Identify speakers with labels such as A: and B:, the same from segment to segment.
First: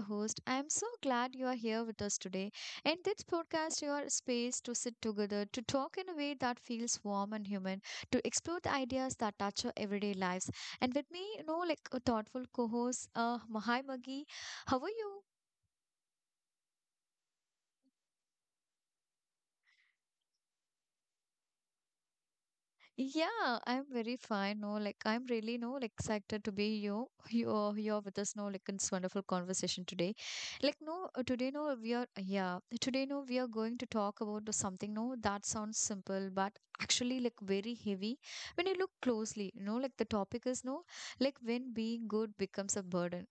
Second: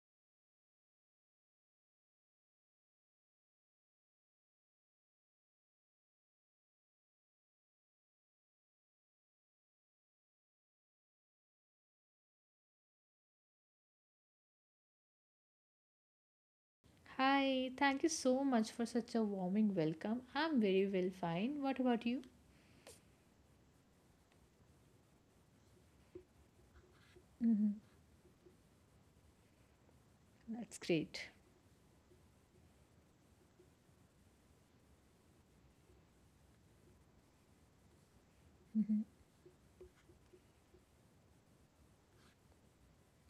A: host. I'm so glad you are here with us today. In this podcast, you are a space to sit together, to talk in a way that feels warm and human, to explore the ideas that touch our everyday lives. And with me, you know, like a thoughtful co-host, Mahai Magi. How are you?
B: Hi, thank you so much for such a warming welcome. I'm very well, fine. What about you?
A: Yeah, I'm very fine. No, like I'm really no like excited to be you
B: hmm
A: you here with us. No, like in this wonderful conversation today. Like
B: That's
A: no,
B: great.
A: today no we are going to talk about the something no that sounds simple but actually like very heavy when you look closely. You know, like the topic is no like when being good becomes a burden,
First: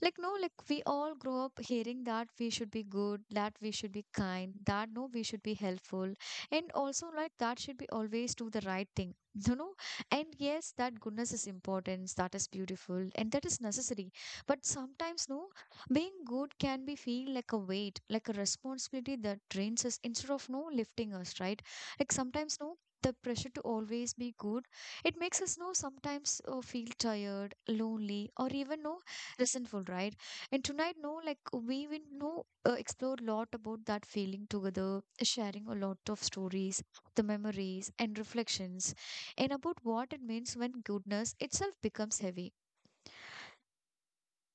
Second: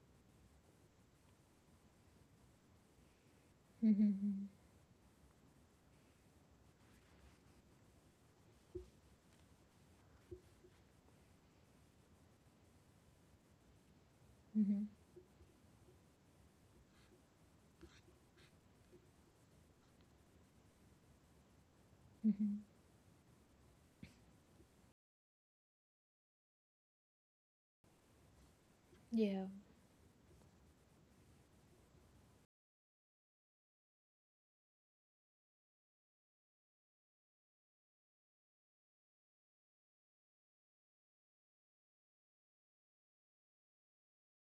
A: like no like we all grow up hearing that we should be good, that we should be
B: hmm
A: kind, that no we should be helpful, and also like that should be always do the right thing you know, and yes that goodness is important, that is beautiful and that is necessary, but
B: hmm
A: sometimes no being good can be feel like a weight, like a responsibility that drains us instead of no lifting us, right? Like sometimes
B: hmm
A: no the pressure to always be good, it makes us know sometimes feel tired, lonely, or even no
B: Yeah.
A: Listenful, right? And tonight, no, like we will know, explore a lot about that feeling together, sharing a lot of stories, the memories and reflections, and about what it means when goodness itself becomes heavy.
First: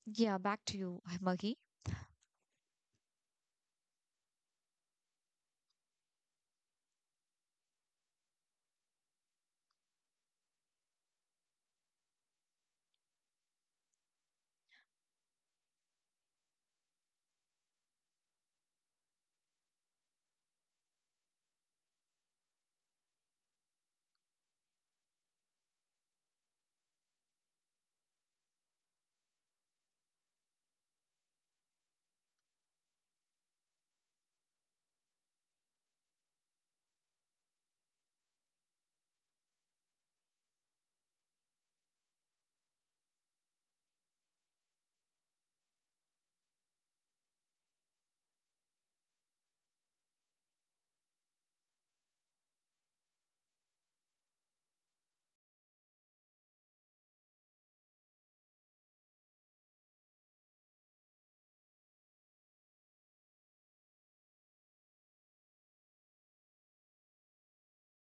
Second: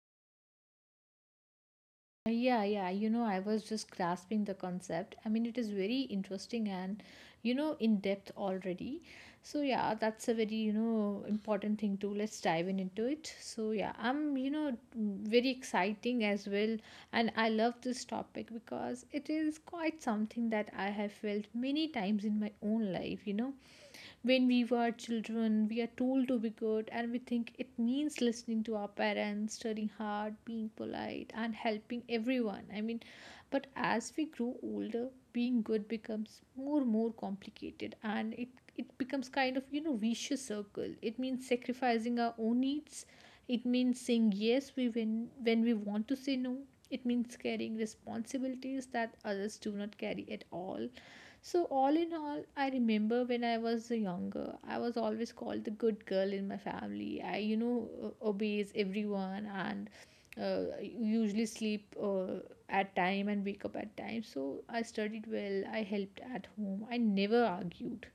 A: Yeah, back to you, Maggie.
B: Yeah, yeah, I was just grasping the concept. I mean, it is very interesting and, in depth already. So, yeah, that's a very, important thing too. Let's dive in into it. So, yeah, I'm, very exciting as well. And I love this topic because it is quite something that I have felt many times in my own life when we were children we are told to be good, and we think it means listening to our parents, studying hard, being polite, and helping everyone. I mean, but as we grow older, being good becomes more and more complicated, and it becomes kind of, vicious circle. It means sacrificing our own needs, it means saying yes we when we want to say no, it means carrying responsibilities that others do not carry at all. So, all in all, I remember when I was younger, I was always called the good girl in my family. I, obeys everyone and usually sleep at time and wake up at time. So, I studied well, I helped at home, I never argued.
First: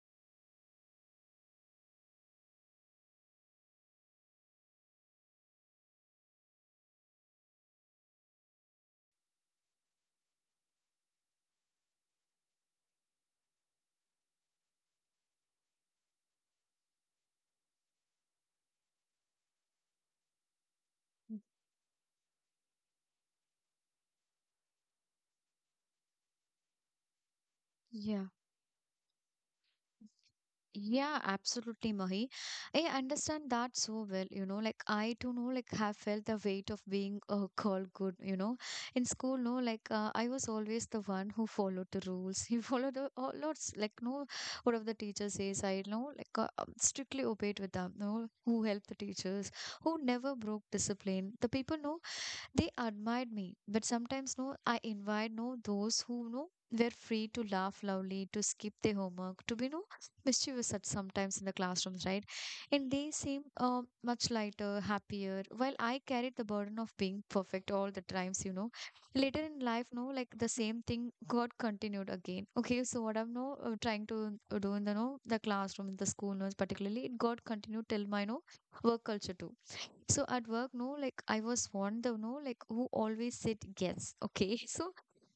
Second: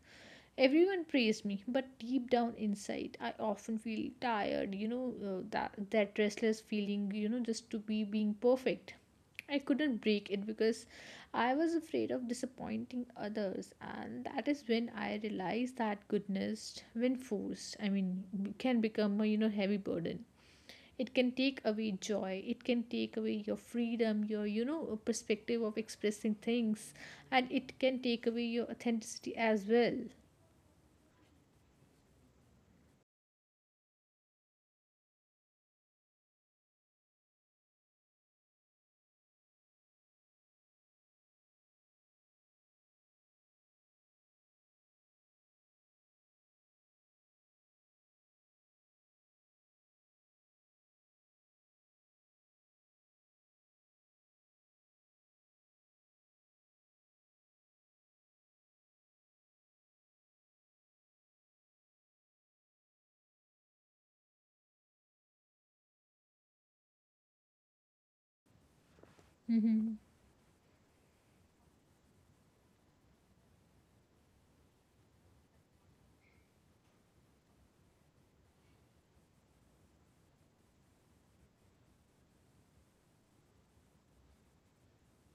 B: Everyone praised me, but deep down inside, I often feel tired, that, restless feeling, just to be being perfect. I couldn't break it because I was afraid of disappointing others, and that is when I realized that goodness, when forced, I mean, can become a heavy burden. It can take away joy. It can take away your freedom, your perspective of expressing things, and it can
A: Yeah.
B: take away your authenticity as well.
A: Yeah, absolutely, Mahi. I understand that so well, you know, like I too know, like have felt the weight of being called good, you know. In school, no, like I was always the one who followed the rules. You followed the all lots, like no, what of the teacher says, I know, like strictly obeyed with them, no, who helped the teachers, who never broke discipline. The people, no, they admired me, but sometimes no, I invite no those who no were free to laugh loudly, to skip their homework, to be no mischievous at sometimes in the classrooms, right? And they seem much lighter, happier, while I carried the burden of being perfect all the times, you know. Later in life,
B: Mm-hmm.
A: no, like the same thing got continued again. Okay, so what I'm no trying to do in the no the classroom, in the school, no, particularly, it got continued till my no work culture too. So at work, no, like I was one the no, like who always said yes. Okay. So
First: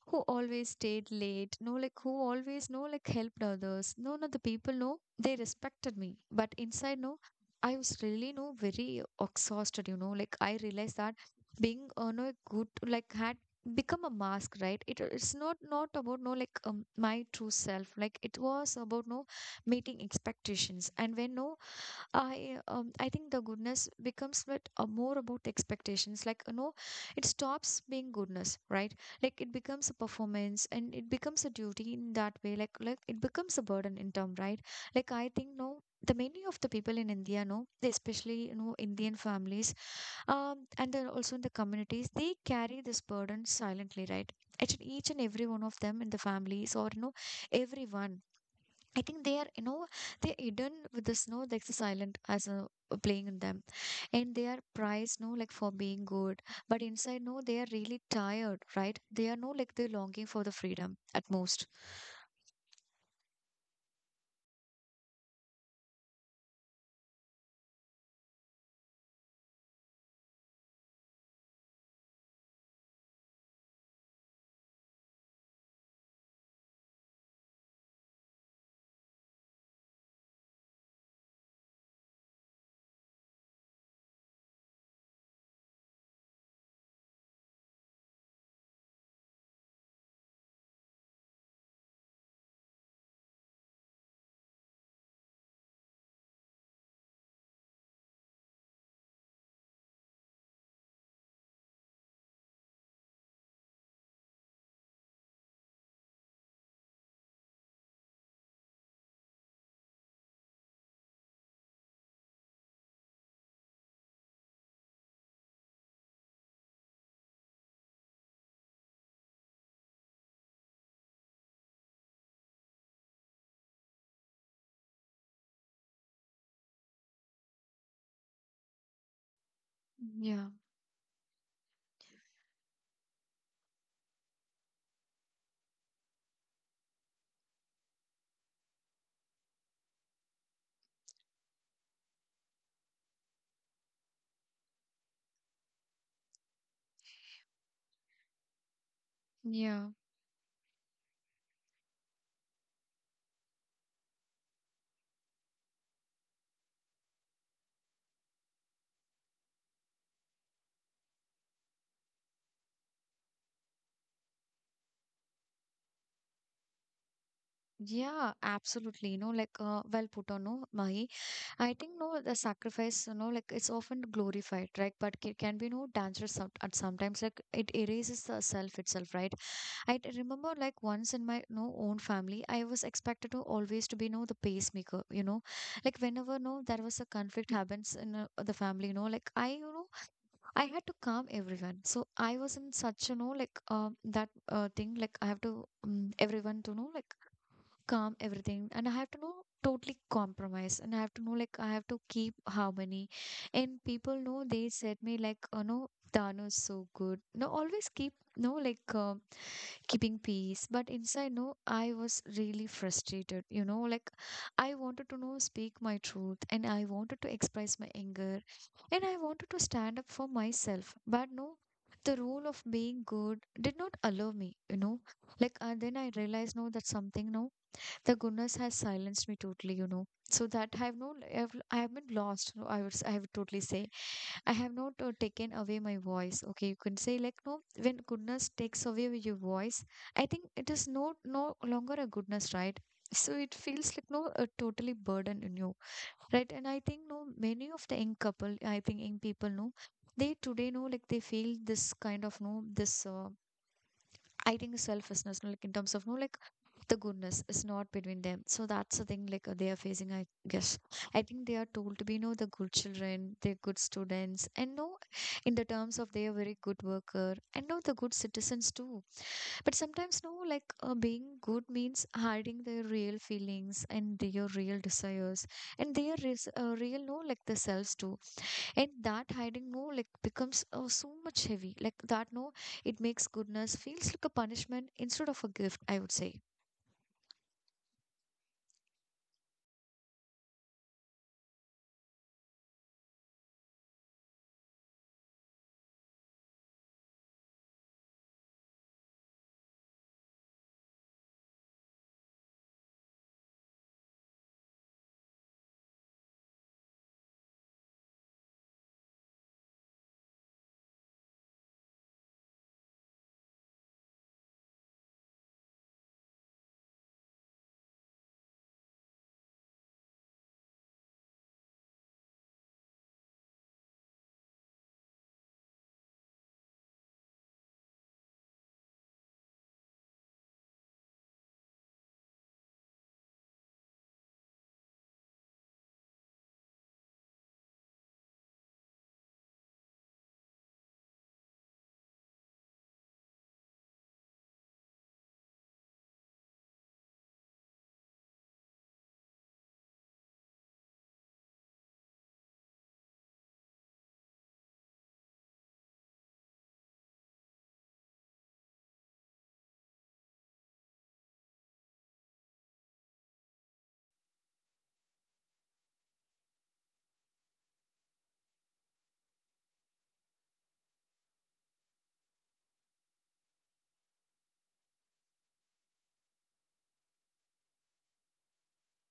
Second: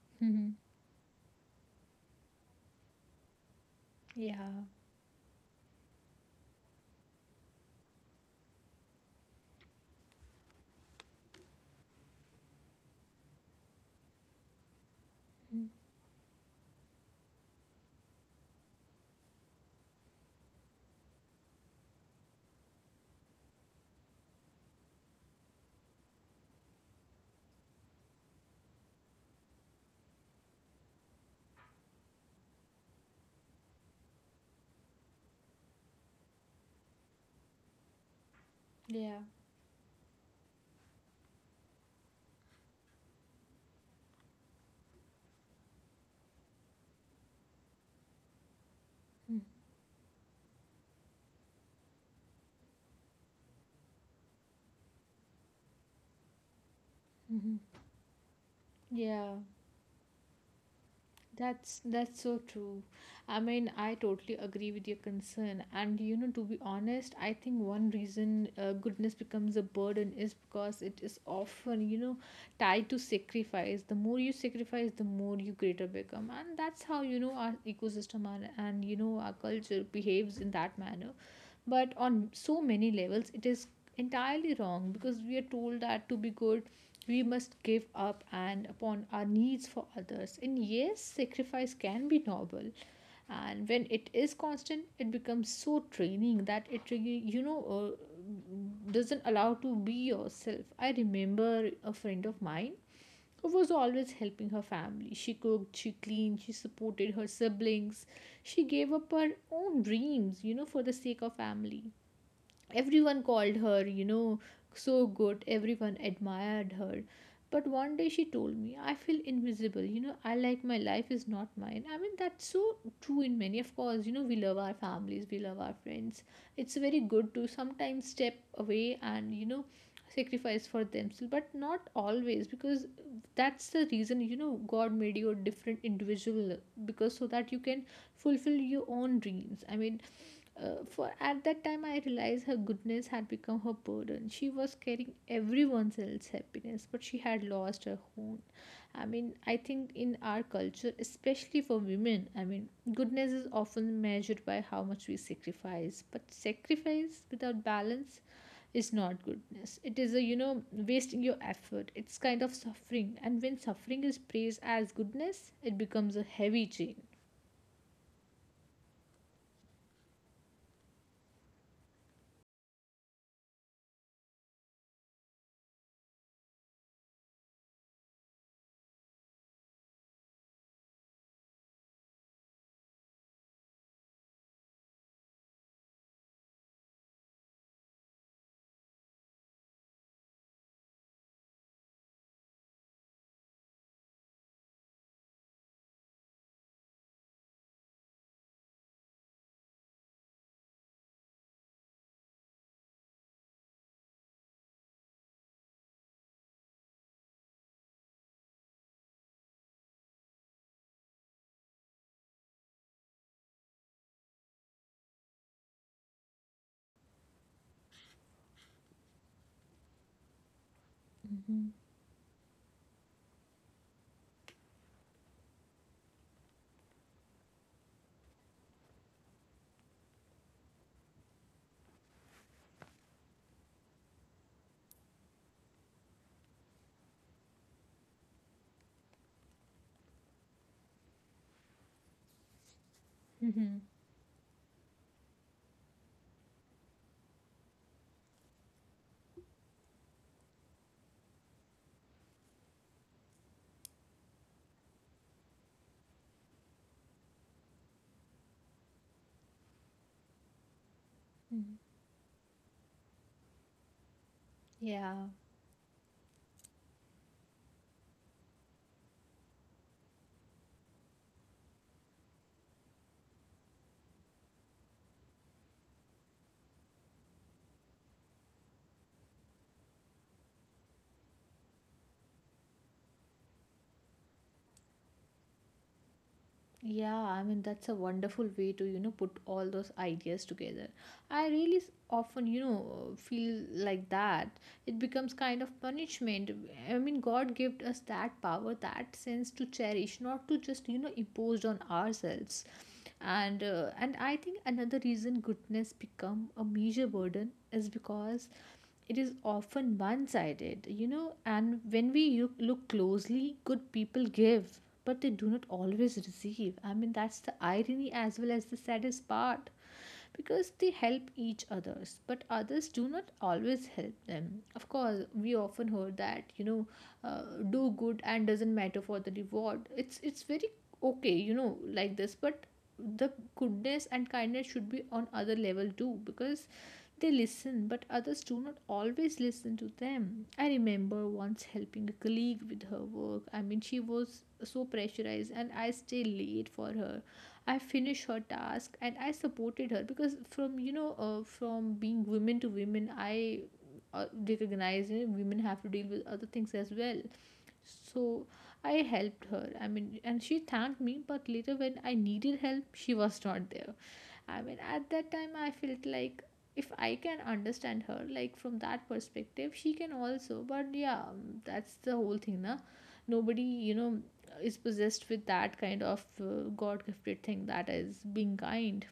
A: who
B: Mm-hmm.
A: always stayed late, no, like who always no, like helped others. No, no, the
B: Yeah.
A: people no, they respected me. But inside, no, I was really no very exhausted, you know. Like I realized that being no good like had become a mask, right? It's not
B: Mm.
A: not about no like my true self. Like it was about no meeting expectations. And when no I I think the goodness becomes but more about expectations. Like you know, it stops being goodness, right? Like it becomes a performance and it becomes a duty in that way. Like it becomes a burden in term, right? Like I think no, the many of the people in India, no, they especially you know Indian
B: Yeah.
A: families, and then also in the communities, they carry this burden silently, right? Each and every one of them in the families or you know everyone, I think they are, you know, they're hidden with the snow, like the silent as a playing in them. And they are prized, no, like for being good. But inside, no,
B: Mm-hmm.
A: they are really tired, right? They are
B: Yeah.
A: no, like they're longing for the freedom at most.
B: That's so true. I mean, I totally agree with your concern. And, you know, to be honest, I think one reason goodness becomes a burden is because it is often, you know, tied to sacrifice. The more you sacrifice, the more you greater become. And that's how, you know, our ecosystem and, you know, our culture behaves in that manner. But on so many levels, it is entirely wrong because we are told that to be good we must give up and upon our needs for others, and yes, sacrifice can be noble, and when it is constant it becomes so draining that it really, doesn't allow to be yourself. I remember a friend of mine who was always helping her family. She cooked, she cleaned, she supported her siblings, she gave up her own dreams, you know, for the sake of family. Everyone called her, so good, everyone admired her. But one day she told me, "I feel invisible, you know, I like my life is not mine." I mean, that's so true in many. Of course, you know, we love our families, we love our friends. It's very good to sometimes step away and, you know,
A: Yeah,
B: sacrifice for themselves, but not always, because that's the reason, you know, God made you a different individual because so that you can fulfill your own dreams. I mean, for at that time I realized her goodness had become her burden. She was carrying everyone else's happiness, but she had lost her own. I mean, I
A: yeah,
B: think in our culture, especially for women, I mean, goodness is often measured by how much we sacrifice, but sacrifice without balance is not goodness. It is a, you know, wasting your effort, it's kind of suffering, and when suffering is praised as goodness, it becomes a heavy chain.
A: yeah, absolutely. No, like well put on, no, Mahi. I think no, the sacrifice, you know, like it's often glorified, right? But it can be no dangerous at sometimes. Like it erases the self itself, right? Remember like once in my no own family, I was expected to always to be no the pacemaker, you know, like whenever no there was a conflict happens in the family, you know, like I you know I had to calm everyone. So I was in such you know like that thing like I have to everyone to know like calm everything, and I have to know totally compromise, and I have to know like I have to keep harmony, and people know they said me like you know Dano is so good. No, always keep no like. Keeping peace, but inside no I was really frustrated, you know, like I wanted to know speak my truth, and I wanted to express my anger, and I wanted to stand up for myself, but no
B: mm-hmm.
A: the rule of being good did not allow me, you know, like. And then I realized no that something no the goodness has silenced me totally, you know, so that I have been lost no. I would totally say I have not taken away my voice. Okay, you can say like no. When goodness takes away with your voice, I think it is no no longer a goodness, right? So it
B: Mm-hmm.
A: feels like no a totally burden in you, right? And I think no many of the young couple, I think young people know they today know like they feel this kind of no this I think selflessness, no, like in terms of no, like the goodness is not between them. So that's the thing, like they are facing. I guess I think they are
B: Mm-hmm.
A: told to be, no, the good children, they're good students, and no,
B: yeah
A: in the terms of they are very good worker, and no, the good citizens too. But sometimes no, like being good means hiding their real feelings and their real desires and their real no, like the selves too, and that hiding no like becomes so much heavy like that no it makes goodness feels like a punishment instead of a gift, I would say.
B: Yeah, I mean, that's a wonderful way to, you know, put all those ideas together. I really often, you know, feel like that. It becomes kind of punishment. I mean, God gave us that power, that sense to cherish, not to just, you know, impose on ourselves. And I think another reason goodness become a major burden is because it is often one sided, you know, and when we look closely, good people give but they do not always receive. I mean, that's the irony as well as the saddest part, because they help each others but others do not always help them. Of course, we often heard that, you know, uh, do good and doesn't matter for the reward. It's very okay, you know, like this, but the goodness and kindness should be on other level too, because they listen, but others do not always listen to them. I remember once helping a colleague with her work. I mean, she was so pressurized, and I stayed late for her. I finished her task and I supported her because from, from being women to women, I uh, recognize, you know, women have to deal with other things as well. So I helped her. I mean, and she thanked me, but later when I needed help, she was not there. I mean, at that time, I felt like if I can understand her, like from that perspective, she can also. But yeah, that's the whole thing, na. Nobody, you know, is possessed with that kind of God gifted thing that is being kind.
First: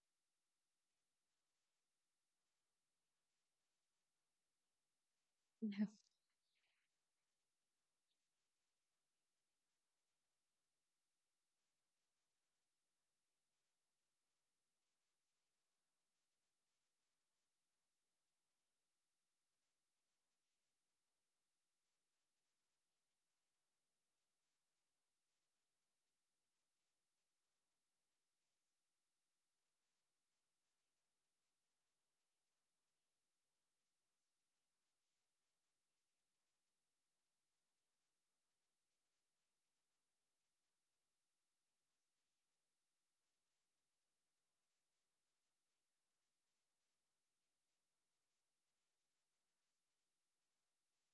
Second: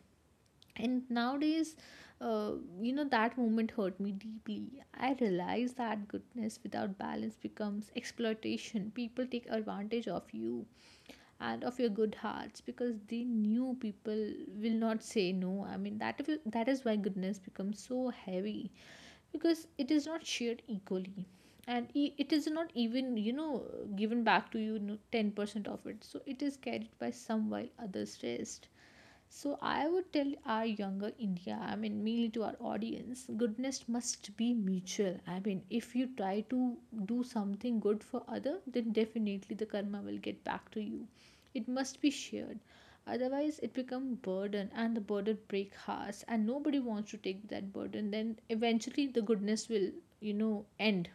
B: And nowadays, uh, you know, that moment hurt me deeply. I realized that goodness without balance becomes exploitation. People take advantage of you and of your good hearts, because the new people will not say no. I mean, that if that is why goodness becomes so heavy, because it is not shared equally, and it is not even, you know, given back to you, you know, 10% of it, so it is carried by some while others rest. So I would tell our younger India, I mean mainly to our audience, goodness must be mutual. I mean, if you try to do something good for other, then definitely the karma will get back to you. It must be shared. Otherwise it become burden, and the burden break hearts, and nobody wants to take that burden. Then eventually the goodness will, you know, end.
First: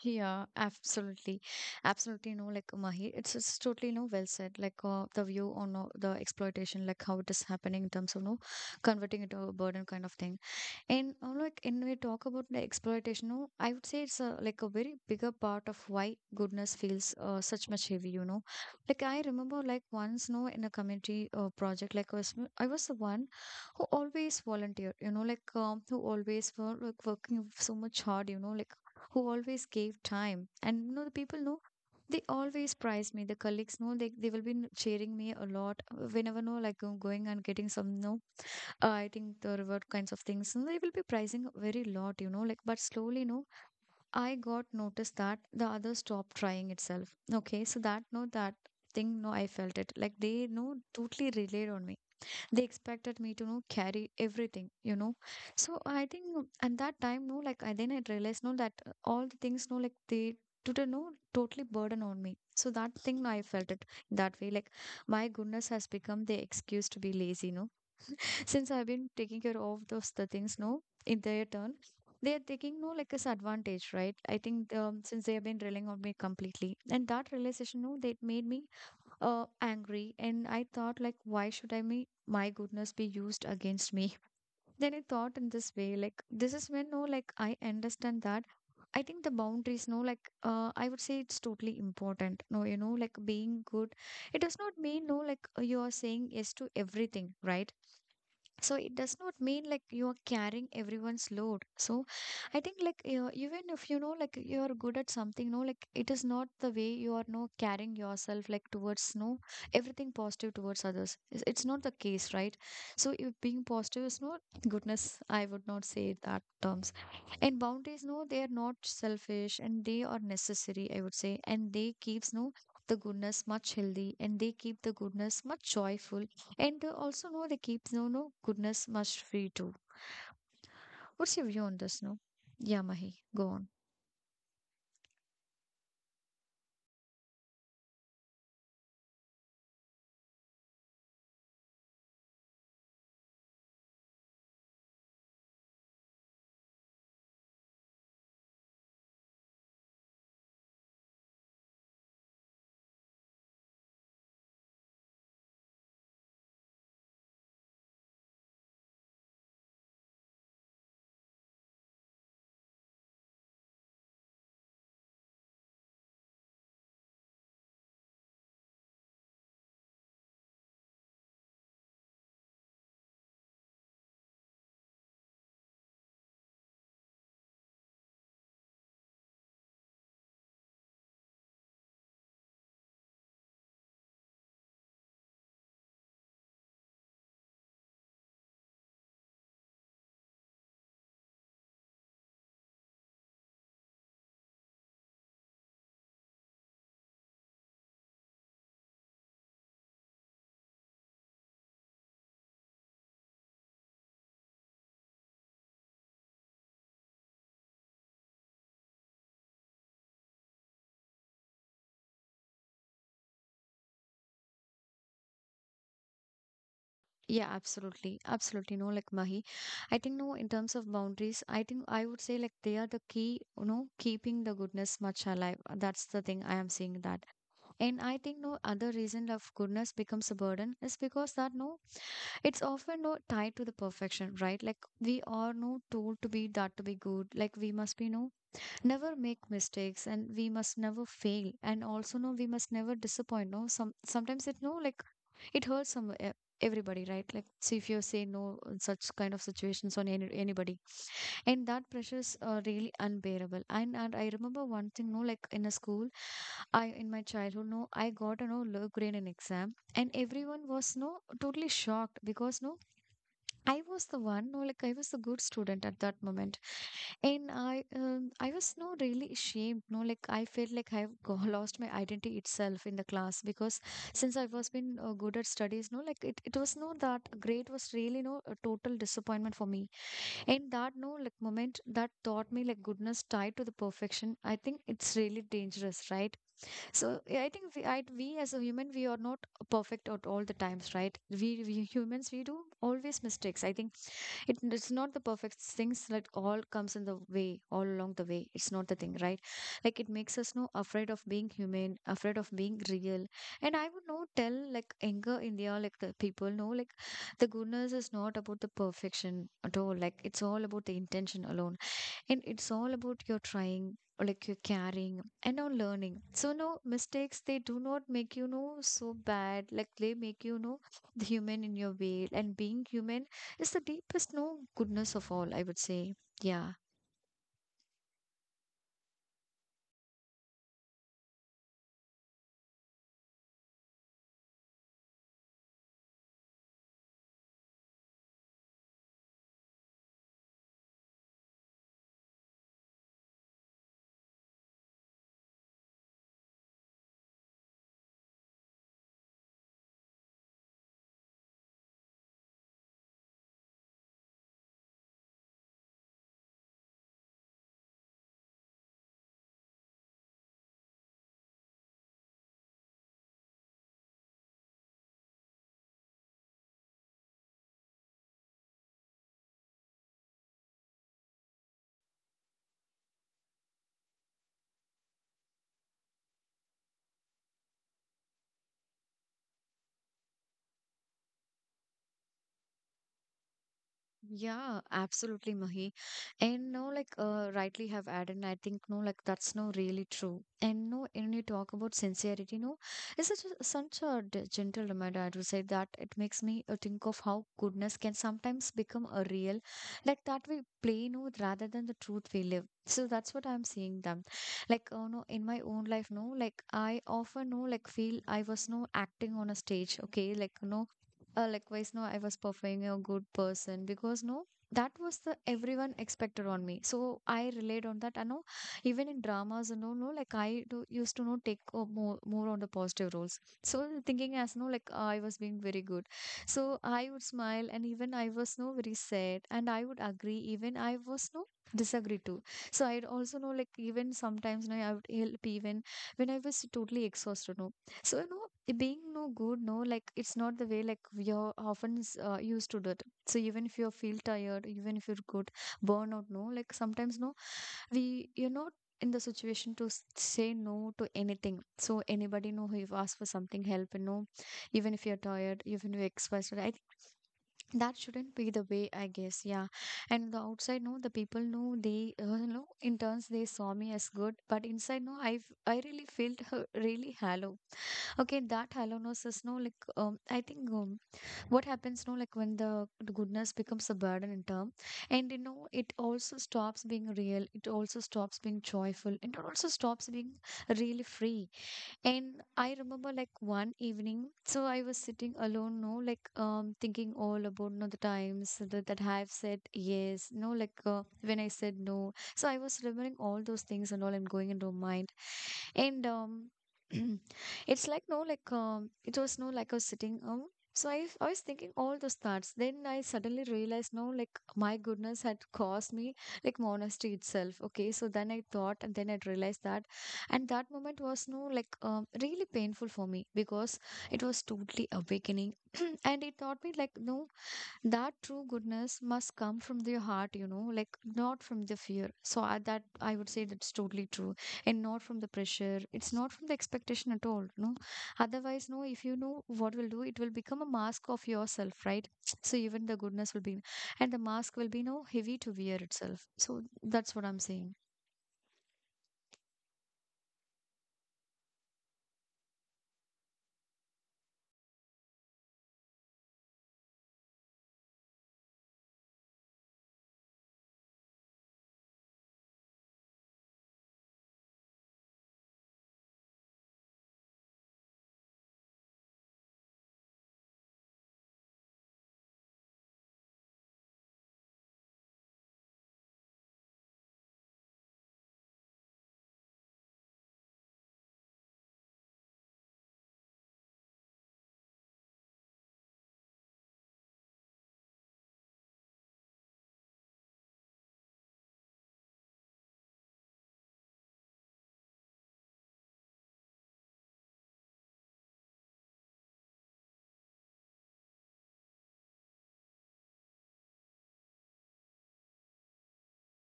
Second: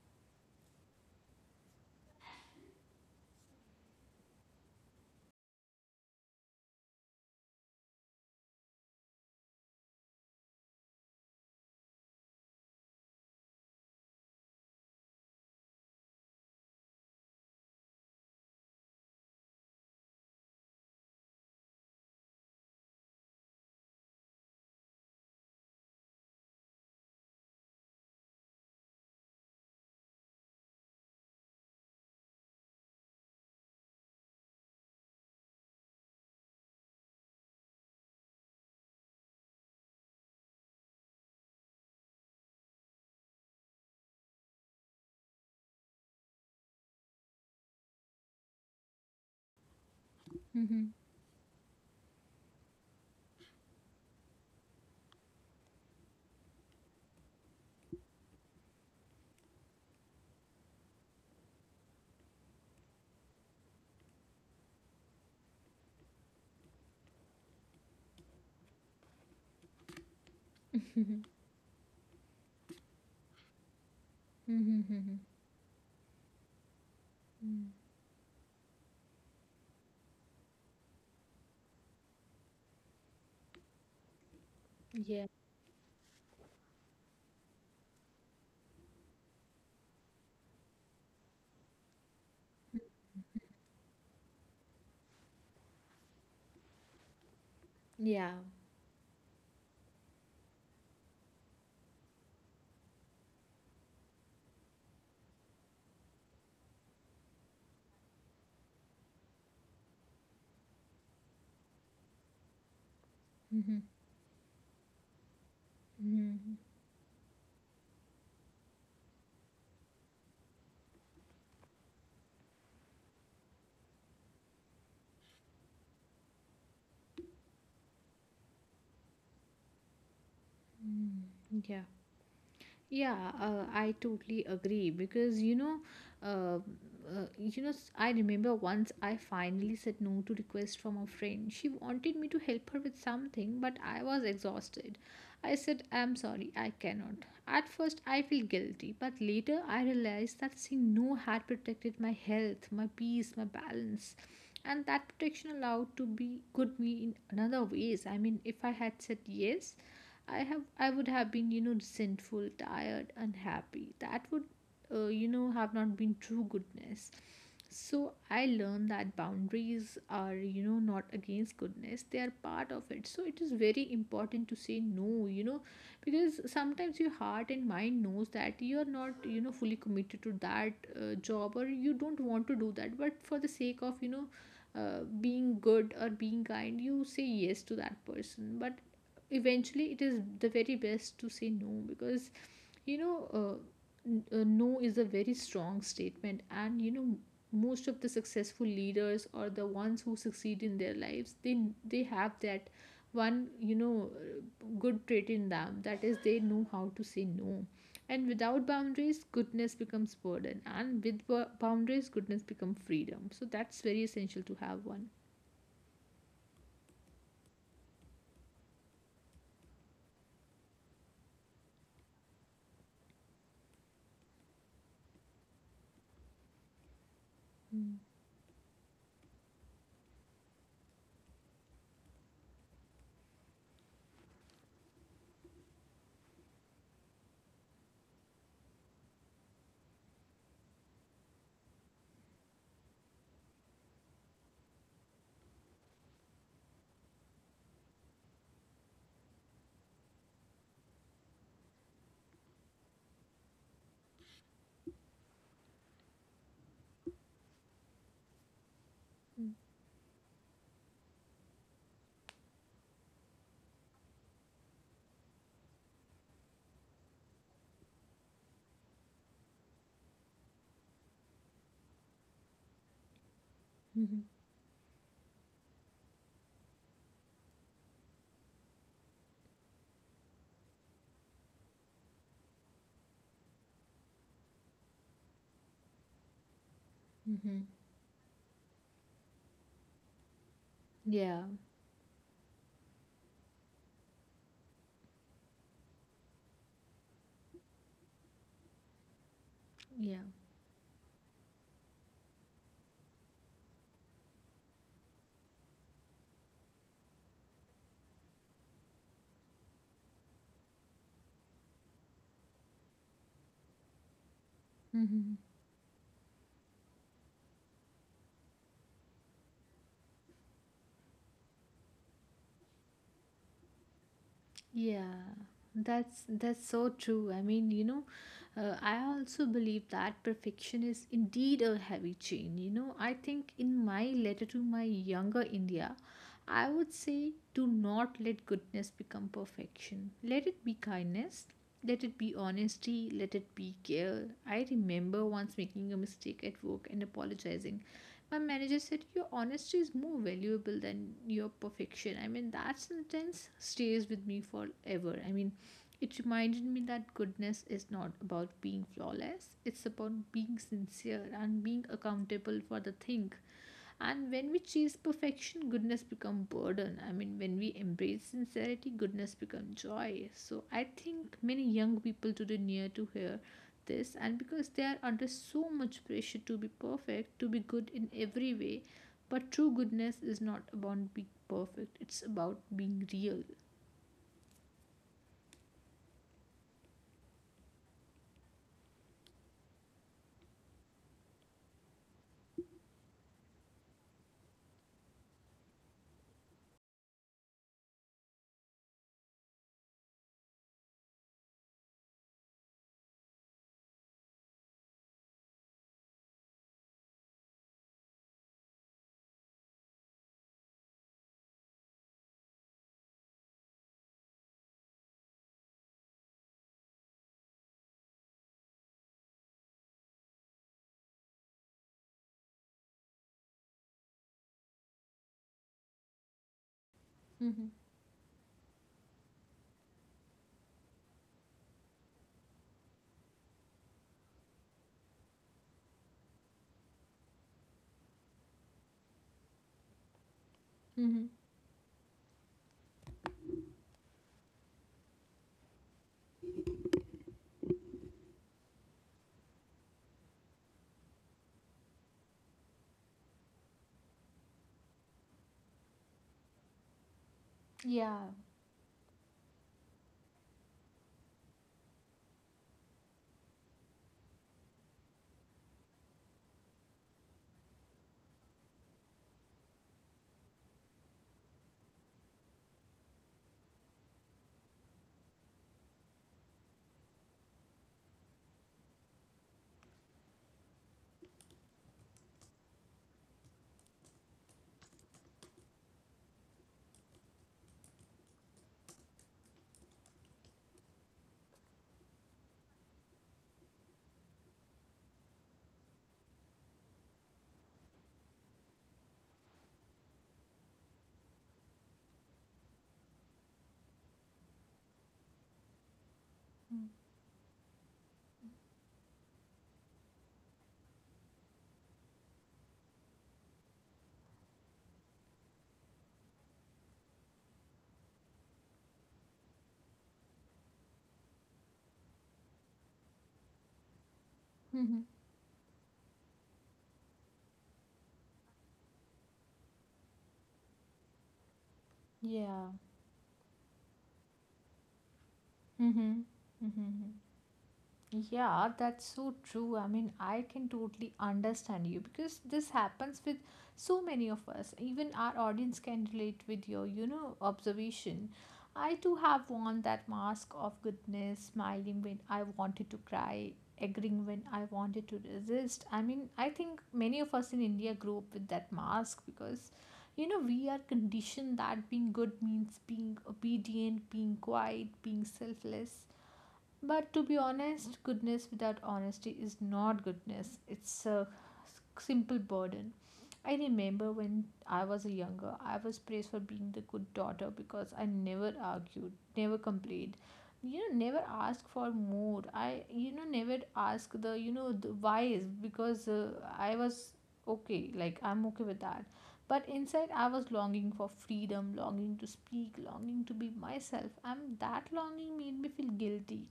A: Yeah, absolutely. Absolutely no, like Mahi. It's totally no well said. Like the view on the exploitation, like how it is happening in terms of no converting it to a burden kind of thing. And like when we talk about the exploitation, no, I would say it's a, like a very bigger part of why goodness feels such much heavy. You know, like I remember like once, no, in a community project, like I was the one who always volunteered. You know, like who always were like working so much hard. You know, like who always gave time, and you know the people know. They always prize me. The colleagues know they will be cheering me a lot whenever no like I'm going and getting some no I think there were kinds of things, and they will be pricing very lot, you know. Like, but slowly, no, I got noticed that the others stopped trying itself. Okay, so that no, that thing, no, I felt it. Like they no
B: Mm-hmm.
A: totally relied on me. They expected me to no carry everything, you know. So I think no, at that time, no, like I then I realized no that all the things, no, like they today no totally burden on me. So that thing, no, I felt it that way. Like my goodness has become the excuse to be lazy, no since I've been taking care of those the things, no, in their turn, they are taking no like this advantage, right? I think
B: Mm-hmm.
A: since they have been relying on me completely, and that
B: Mm-hmm.
A: realization, no, that made me angry, and I thought like, why should I me my goodness be used against me? Then I
B: Yeah.
A: thought in this way, like this is when no, like I understand that. I think the boundaries, no, like I would say it's totally important. No, you know, like being good, it does not mean no, like you are saying yes to everything, right?
B: Yeah.
A: So it does not mean like you are carrying everyone's load. So I think like you, even if you know like you are good at something, no, like it is not the way you are no carrying yourself like towards no everything positive towards others. It's not the case, right? So if being positive is not goodness, I would not say that
B: Mm-hmm.
A: terms. And boundaries, no, they are not selfish and they are necessary, I would say, and they keeps no the goodness much healthy, and they keep the goodness much joyful. And also no, they keeps no goodness much free too. What's your view on
B: Yeah.
A: this, no? Yeah, Mahi,
B: Yeah,
A: go on.
B: I totally agree because, uh, you know, I remember once I finally said no to request from a friend. She wanted me to help her with something, but I was exhausted. I said, "I'm sorry, I cannot." At first, I feel guilty, but later I realized that saying no had protected my health, my peace, my balance, and that protection allowed to be good me in another ways. I mean, if I had said yes, I would have been, you know, resentful, tired, unhappy. That would, you know, have not been true goodness. So I learned that boundaries are, you know, not against goodness; they are part of it. So it is very important to say no. You know, because sometimes your heart and mind knows that you are not, you know, fully committed to that job, or you don't want to do that, but for the sake of, you know, being good or being kind, you say yes to that person, but eventually it is the very best to say no, because, you know uh, no is a very strong statement, and, you know, most of the successful leaders or the ones who succeed in their lives, they have that one, good trait in them, that is they know how to say no. And without boundaries, goodness becomes burden, and with boundaries, goodness becomes freedom. So that's very essential to have one.
A: Yeah, absolutely, absolutely, no, like Mahi. I think no, in terms of boundaries, I think I would say like they are the key, you know, keeping the goodness much alive. That's the thing I am seeing that. And
B: Mm,
A: I think no, other reason of goodness becomes a burden is because that no, it's often no tied to the perfection, right? Like we are no told to be that, to be good like we must be no, never make mistakes, and we must never fail, and also no, we must never disappoint, no. Sometimes it no like it hurts everybody, right? Like, so if you say no in such kind of situations on anybody, and that pressures are really unbearable. And I remember one thing, no, like in a school, I in my childhood, no, I got a no low grade in
B: mm,
A: exam, and everyone was no totally shocked because no, I was the one, no, like I was a good student at that moment. And I was no really ashamed, no, like I felt like lost my identity itself in the class, because
B: mhm,
A: since I was been good at studies, no, like it was no, that grade was really no a total disappointment for me. And that no like moment, that taught me like goodness tied to the perfection, I think it's really dangerous, right? So yeah, I
B: mhm.
A: think we as a human, we are not perfect at all the times, right?
B: yeah
A: We humans, we do always mistakes. I think it's not the perfect things that all comes in the way, all along the way it's not the thing, right? Like it
B: yeah
A: makes us no afraid of being human, afraid of being real. And I would no tell like younger India, like the people know like the goodness is not about the perfection at all, like it's all about the intention alone, and it's all about your trying or like your caring
B: hmm
A: and on learning. So no, mistakes they do not make you know so bad, like they make you know the human in your way, and being human is the deepest no goodness
B: Yeah,
A: of all, I would say.
B: that's
A: Yeah.
B: so true. I mean, you know, I also believe that perfection is indeed a heavy chain. You know, I think in my letter to my younger India, I would say do not let goodness become perfection. Let it be kindness. Let it be honesty. Let it be care. I remember once making a mistake at work and apologizing, my manager said, "Your honesty is more valuable than your perfection." I mean, that sentence stays with me forever. I mean, it reminded me that goodness is not about being flawless, it's about being sincere and being accountable for the thing. And when we chase perfection, goodness become burden. I mean, when we embrace sincerity, goodness become joy. So I think many young people today need to hear this, and because they are under so much pressure to be perfect, to be good in every way, but true goodness is not about being perfect, it's about being real.
A: Yeah, absolutely, Mahi. And no, like rightly have added, and I think no, like that's no really true. And no, when you talk about sincerity, no, it's such a gentle reminder, I would say. That it makes me think of how goodness can sometimes become a real, like that we play no rather than the truth we live. So that's what I'm seeing them. Like, oh no, in my own life, no, like I often no, like feel I was no acting on a stage, okay, like no, likewise no, I was performing a good person because no, that was the everyone expected on me, so I relied on that, I know. Even in dramas, you know, no, like I do used to know take more on the positive roles, so thinking as no, like I was being very good. So I would
B: Mm-hmm.
A: smile and even I was no very sad, and I would agree even I was no disagree too. So I'd also know like even sometimes no, I would help even when I was totally exhausted, no. So, you know, it being no good, no, like it's not the way like
B: Mm-hmm.
A: you're often used to do it. So even if you feel tired, even if you're good, burnout, no, like sometimes no, we you're not in the situation to say no to anything. So anybody know who you've asked for something help, and no, even if you're tired, even if you're exhausted, I think that
B: Yeah.
A: shouldn't be the way, I guess. Yeah. And the outside no, the people know they you know, in turns they saw me as good, but inside no, I really felt really hollow. Okay, that hollowness is no like I think what happens no like when the goodness becomes a burden in term. And you know, it also stops being real, it also stops being joyful, and it also stops being really free. And I remember like one evening, so I was sitting alone, no like um, thinking all about no the times that I've said yes, no like when I said no. So I was remembering all those things and all, and going into my mind, and um, it's like no like um, it was no like I was sitting um, so I was thinking all those thoughts, then I suddenly realized no, like my goodness had caused me like monastery itself, okay. So then I thought, and then I realized that. And that moment was no like really painful for me, because it was totally awakening. And it taught me like no, that true goodness must come from their heart, you know, like not from the fear. So that I would say that's totally true. And not
B: Mm-hmm.
A: from the pressure, it's not from the expectation at all, no. Otherwise no, if you know what will do, it will become a mask of yourself, right? So
B: Yeah.
A: even the goodness will be, and the mask will be no heavy to wear
B: Mm-hmm.
A: itself. So
B: Mm-hmm.
A: that's what I'm saying.
B: Yeah, that's so true. I mean, I can totally understand you because this happens with so many of us. Even our audience can relate with your, observation. I too have worn that mask of goodness, smiling when I wanted to cry, agreeing when I wanted to resist. I mean, I think many of us in India grew up with that mask because, we are conditioned that being good means being obedient, being quiet, being selfless but to be honest, goodness without honesty is not goodness. It's a simple burden. I remember when I was younger, I was praised for being the good daughter because I never argued, never complained, never asked for more. I, never asked the, the why is because I was okay, like I'm okay with that. But inside, I was longing for freedom, longing to speak, longing to be myself. And that longing made me feel guilty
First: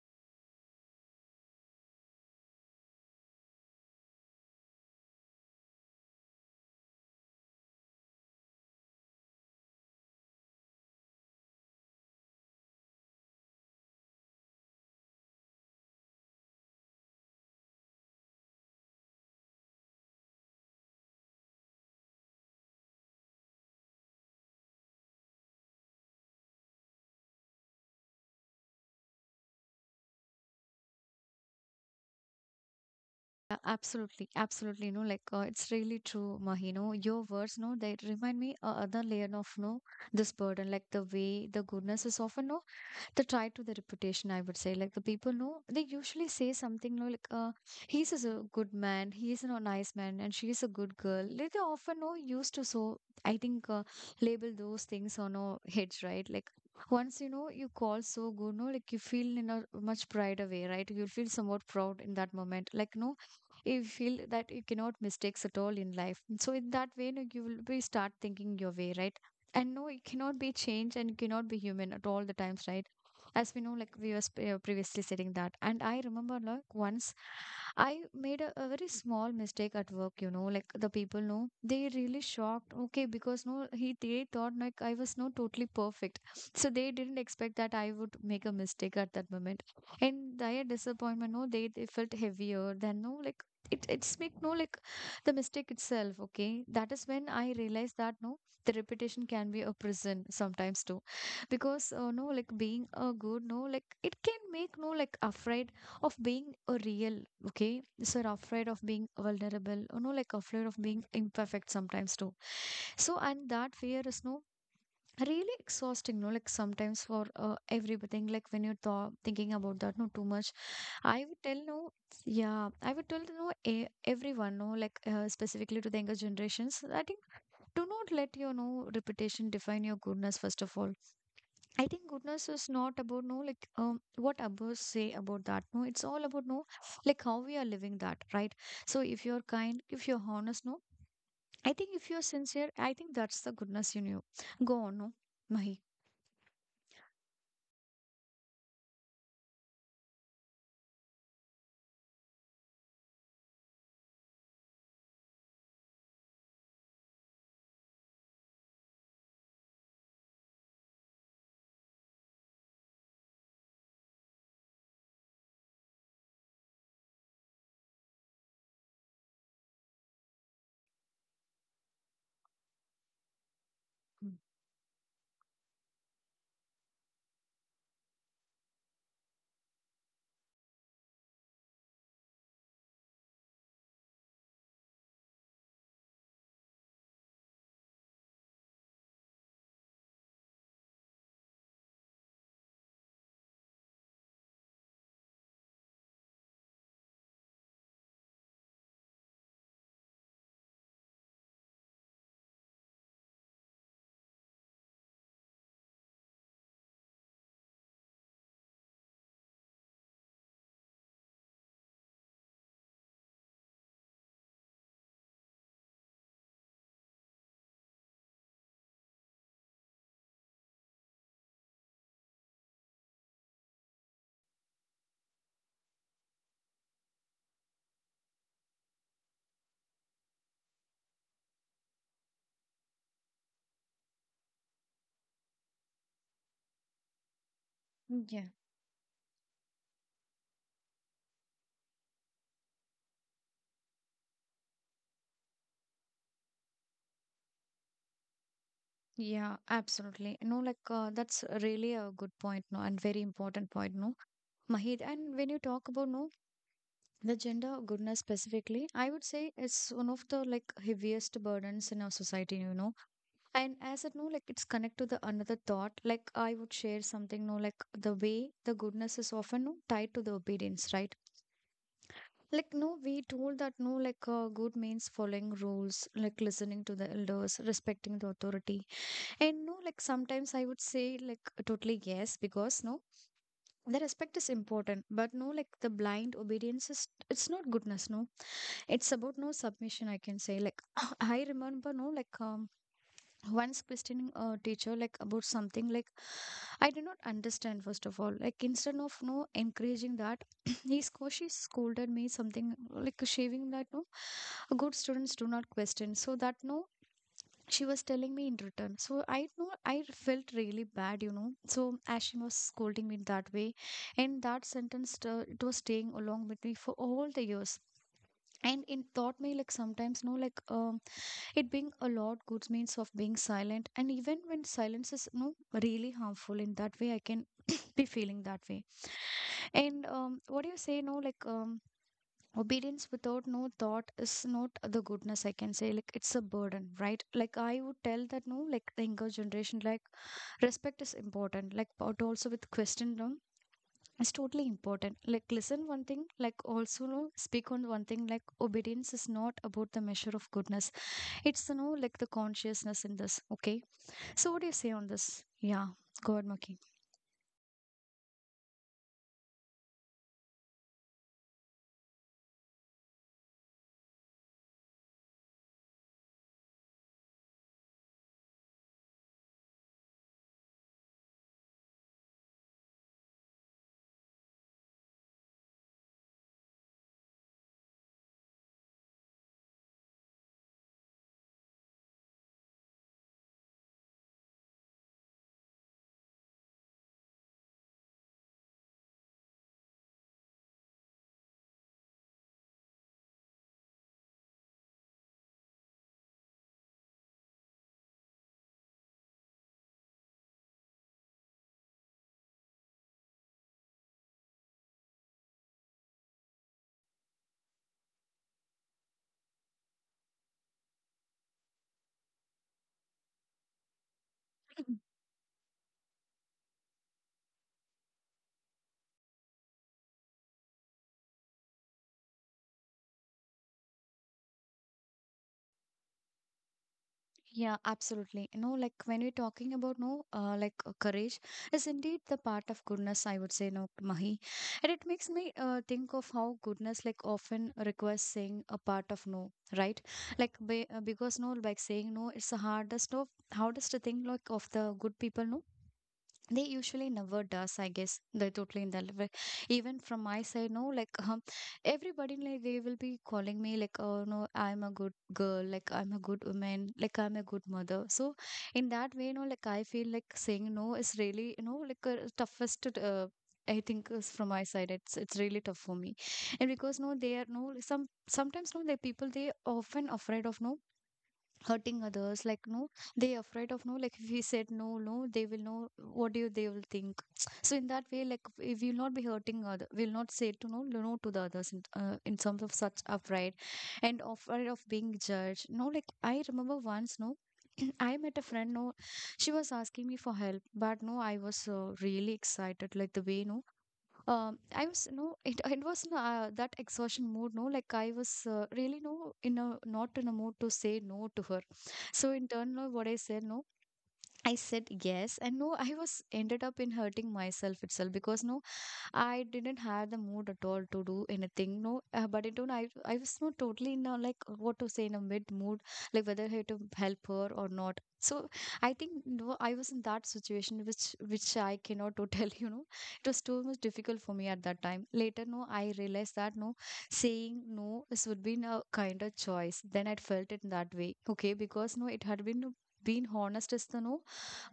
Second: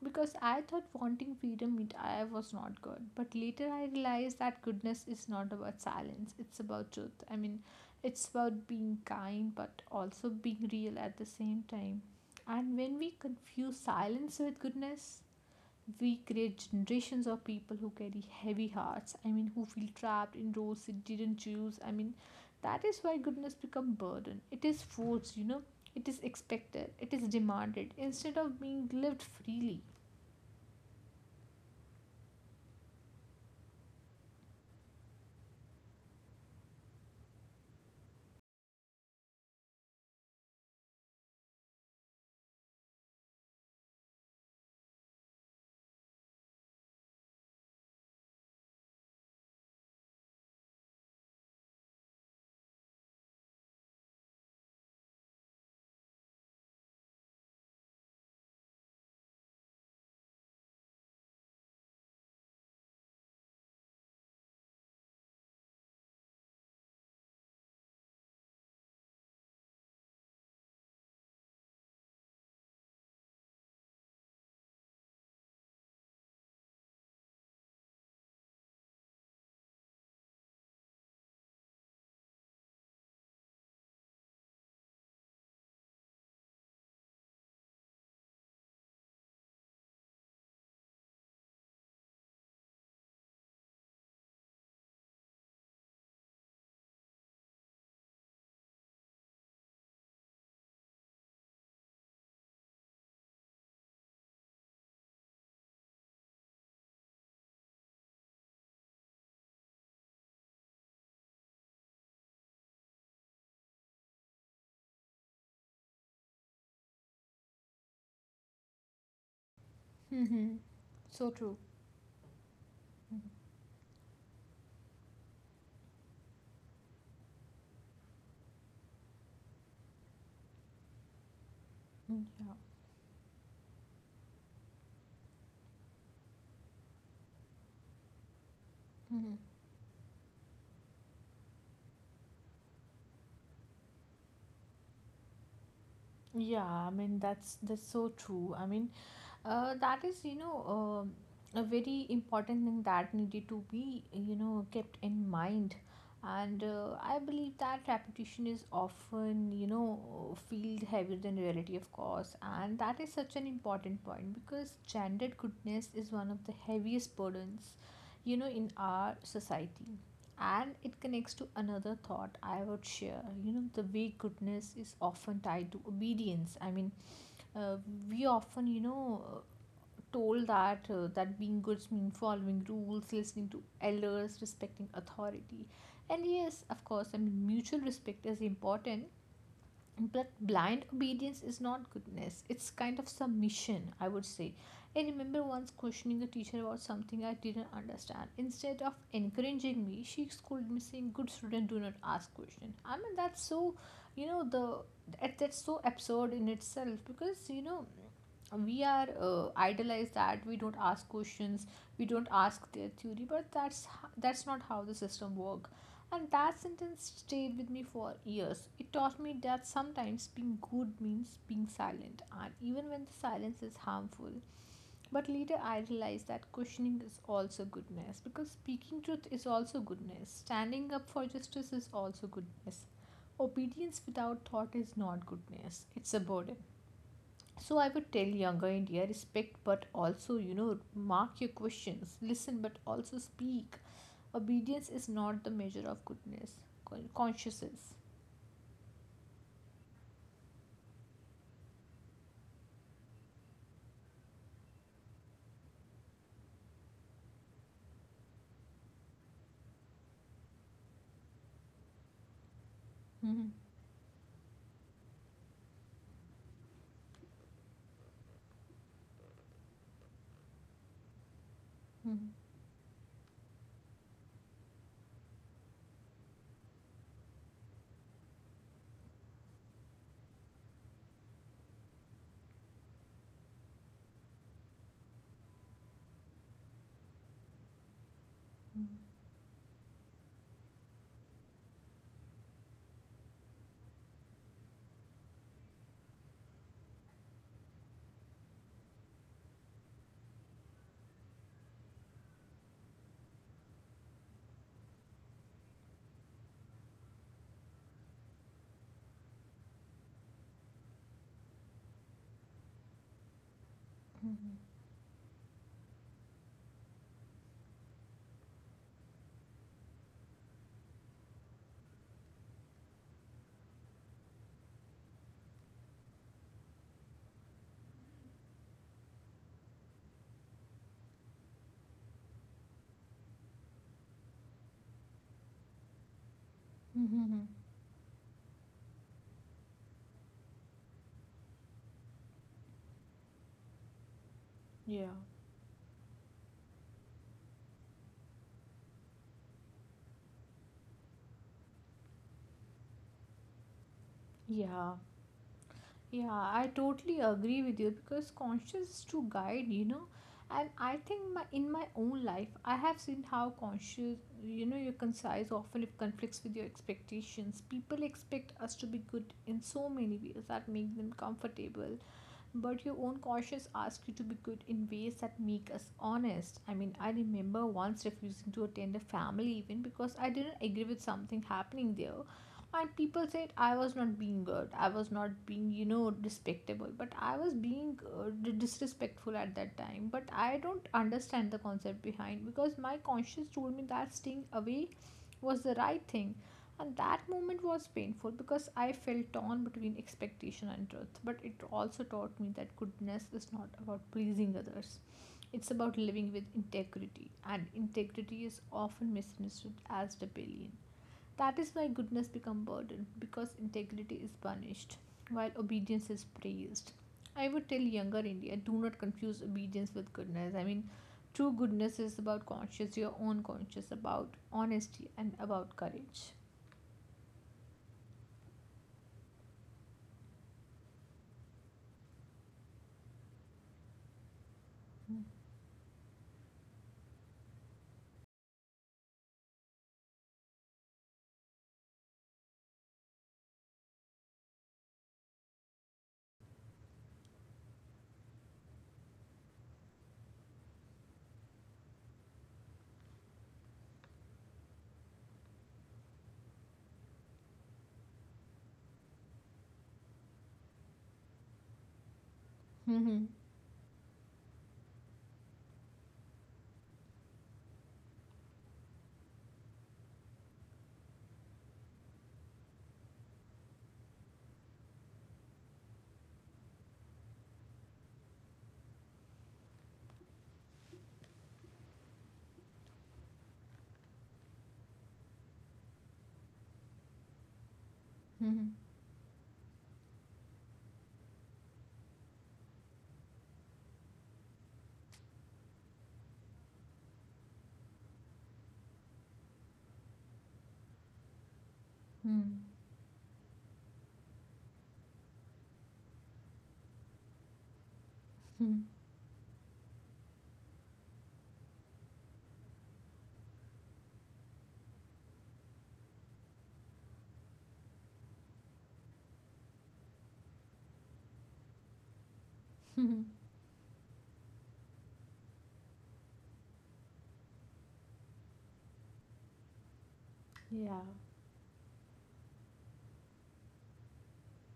B: because I thought wanting freedom meant I was not good. But later I realized that goodness is not about silence, it's about truth. I mean, it's about being kind but also being real at the same time. And when we confuse silence with goodness, we create generations of people who carry heavy hearts. I mean, who feel trapped in roles they didn't choose. I mean, that is why goodness become burden. It is forced, It is expected. It is demanded instead of being lived freely.
A: Yeah, absolutely, absolutely no, like it's really true, Mahi. No, your words no, they remind me a other layer of no this burden, like the way the goodness is often no the try to the reputation, I would say. Like the people know, they usually say something no, like he's is a good man, he is a nice man, and she is a good girl, like they often know used to. So I think label those things on our heads, right? Like once you know you call so good, no, like you feel in a much brighter way, right? You feel somewhat proud in that moment, like no, you feel that you cannot mistakes at all in life. So in that way no, you will be start thinking your way, right? And no, you cannot be changed, and you cannot be human at all the times, right? As we know, like we was previously saying that. And I remember like once I made a very small mistake at work, you know, like the people know they really shocked. Okay, because no, he they thought like I was not totally perfect, so they didn't expect that I would make a mistake at that moment. And their disappointment, no, they felt heavier than no, like it's make no like the mistake itself. Okay, that is when I realized that no, the repetition can be a prison sometimes too. Because no, like being a good, no, like it can make no like afraid of being a real, okay? So they're afraid of being vulnerable, you know, like afraid of being imperfect sometimes too. So, and that fear is no really exhausting, no, like sometimes for everything, like when you're thinking about that, no, too much.
B: Mm-hmm.
A: I
B: So
A: would
B: true.
A: tell no, yeah, I would
B: Mm.
A: tell no, a everyone, no, like specifically to the younger generations, I think do not let your no reputation define your goodness, first of all. I think goodness
B: Yeah.
A: is not about no like um, what others say about that. No, it's all about no like how we are living that, right? So if
B: Mm-hmm.
A: you're kind, if you're honest, no, I think if you're sincere, I think that's the goodness in you. Go on, no, Mahi.
B: Yeah, I mean that's so true. I mean, that is, you know, a very important thing that needed to be, you know, kept in mind. And I believe that repetition is often, you know, feel heavier than reality, of course. And that is such an important point because gendered goodness is one of the heaviest burdens, you know, in our society. And it connects to another thought I would share. You know, the way
A: Mm.
B: goodness is often tied to obedience. I mean, uh, we often you know told that that being good means following rules, listening to elders, respecting authority. And yes, of course, I mean mutual respect is important, but blind obedience is not goodness. It's kind of submission, I would say. I remember once questioning a teacher about something I didn't understand. Instead of encouraging me, she scolded me saying, "Good student, do not ask question." I mean that's so, you know, the that's so absurd in itself because you know we are idolized that we don't ask questions we don't ask their theory but that's not how the system work and that sentence stayed with me for years. It taught me that sometimes being good means being silent and even when the silence is harmful but later I realized that questioning is also goodness because speaking truth is also goodness, standing up for justice is also goodness. Obedience without thought is not goodness, it's a burden. So I would tell
A: Yeah,
B: younger India respect, but also, you know, mark your questions, listen, but also speak. Obedience is not the measure of goodness, consciousness.
A: yeah, absolutely. No, like that's really a good point, no, and very important point, no, Mahid. And when you talk about no the gender goodness specifically, I would say it's one of the like heaviest burdens in our society, you know.
B: Mhm.
A: And as it no, like it's connect to the another thought. Like I would share something, no, like the way the goodness is often no, tied to the obedience, right?
B: Mhm.
A: Like no, we told that no, like good means following rules, like listening to the elders, respecting the authority. And no, like sometimes I would say like totally yes, because no, the respect is important, but no, like the blind obedience is it's not goodness, no,
B: Mhm.
A: it's about no submission. I can say like I remember no, like once questioning a teacher like about something like I do not understand first of all like instead of no encouraging that he's she scolded me something like shaving that no good students do not question so that no she was telling me in return so I know I felt really bad so as she was scolding me that way, and
B: Mhm.
A: that sentence it was staying along with me for all the years. And it taught me like sometimes no like it being a lot good means of being silent, and even when silence is no really harmful in that way, I can be feeling that way. And what do you say? No, like obedience without no thought is not the goodness. I can say like it's a burden,
B: Mhm.
A: right?
B: Mhm.
A: Like I would tell that no, like the younger generation, like respect is important. Like but also with question, no, it's totally
B: Yeah.
A: important. Like listen one thing, like also no speak on one thing. Like obedience is not about the measure of goodness, it's like the consciousness in this. Okay. So what do you say
B: Yeah.
A: on this? Yeah.
B: Yeah,
A: Go ahead,
B: I
A: Maki.
B: totally agree with you because conscience is to guide, you know. And I think my, in my own life, I have seen how conscious, you know, your concise often it conflicts with your expectations. People expect us to be good in so many ways that make them comfortable, but your own conscience asks you to be good in ways that make us honest. I mean, I remember once refusing to attend a family event because I didn't agree with something happening there. And people said I was not being good, I was not being, you know, respectable, but I was being disrespectful at that time. But I don't understand the concept behind because my conscience told me that staying away was the right thing and that moment was painful because I felt torn between expectation and truth. But it also taught me that goodness is not about pleasing others, it's about living with integrity. And integrity is often misunderstood as rebellion. That is why goodness becomes burden because integrity is punished while obedience is praised. I would tell younger India do not confuse obedience with goodness. I mean, true goodness is about conscious, your own conscious, about honesty, and about courage.
A: Yeah, absolutely. You know, like when we're talking about no, courage is indeed the part of goodness. I would say no, Mahi, and it
B: Hmm.
A: makes me think of how goodness like often requires saying a part of no, right? Like because no, like saying no, it's the hardest of hardest thing like of the good people no they usually never does I guess they totally in the level even from my side no like everybody like they will be calling me like oh no I'm a good girl like I'm a good woman like I'm a good mother. So in that way no, like I feel like saying no is really like a toughest
B: Hmm.
A: I think is from my side, it's really tough for me, and because no, they are no sometimes no the people they often afraid of no hurting others like no they afraid of no like if we said no no they will know what do you they will think. So in that way like if we will not be hurting other we will not say to no no no to the others in terms of such upright and afraid of being judged no like I remember once no I met a
B: Hmm.
A: friend, no, she was asking me for help, but no, I was really excited, like the way, no, I was no it was in that exhaustion mood no like I was really no in a not in a mood to say no to her. So in
B: Hmm.
A: turn no what I said no I said yes and no I was ended up in hurting myself itself because no I didn't have the mood at all to do anything. No, but it don't. I was not totally in a, like what to say in a mid mood, like whether I had to help her or not. So I think no, I was in that situation which I cannot to tell you know.
B: Hmm.
A: It was too much difficult for me at that time. Later, no, I realized that no, saying no this would be a kind of choice. Then I felt it in that
B: Yeah.
A: way. Okay, because no, it had been being honest is the no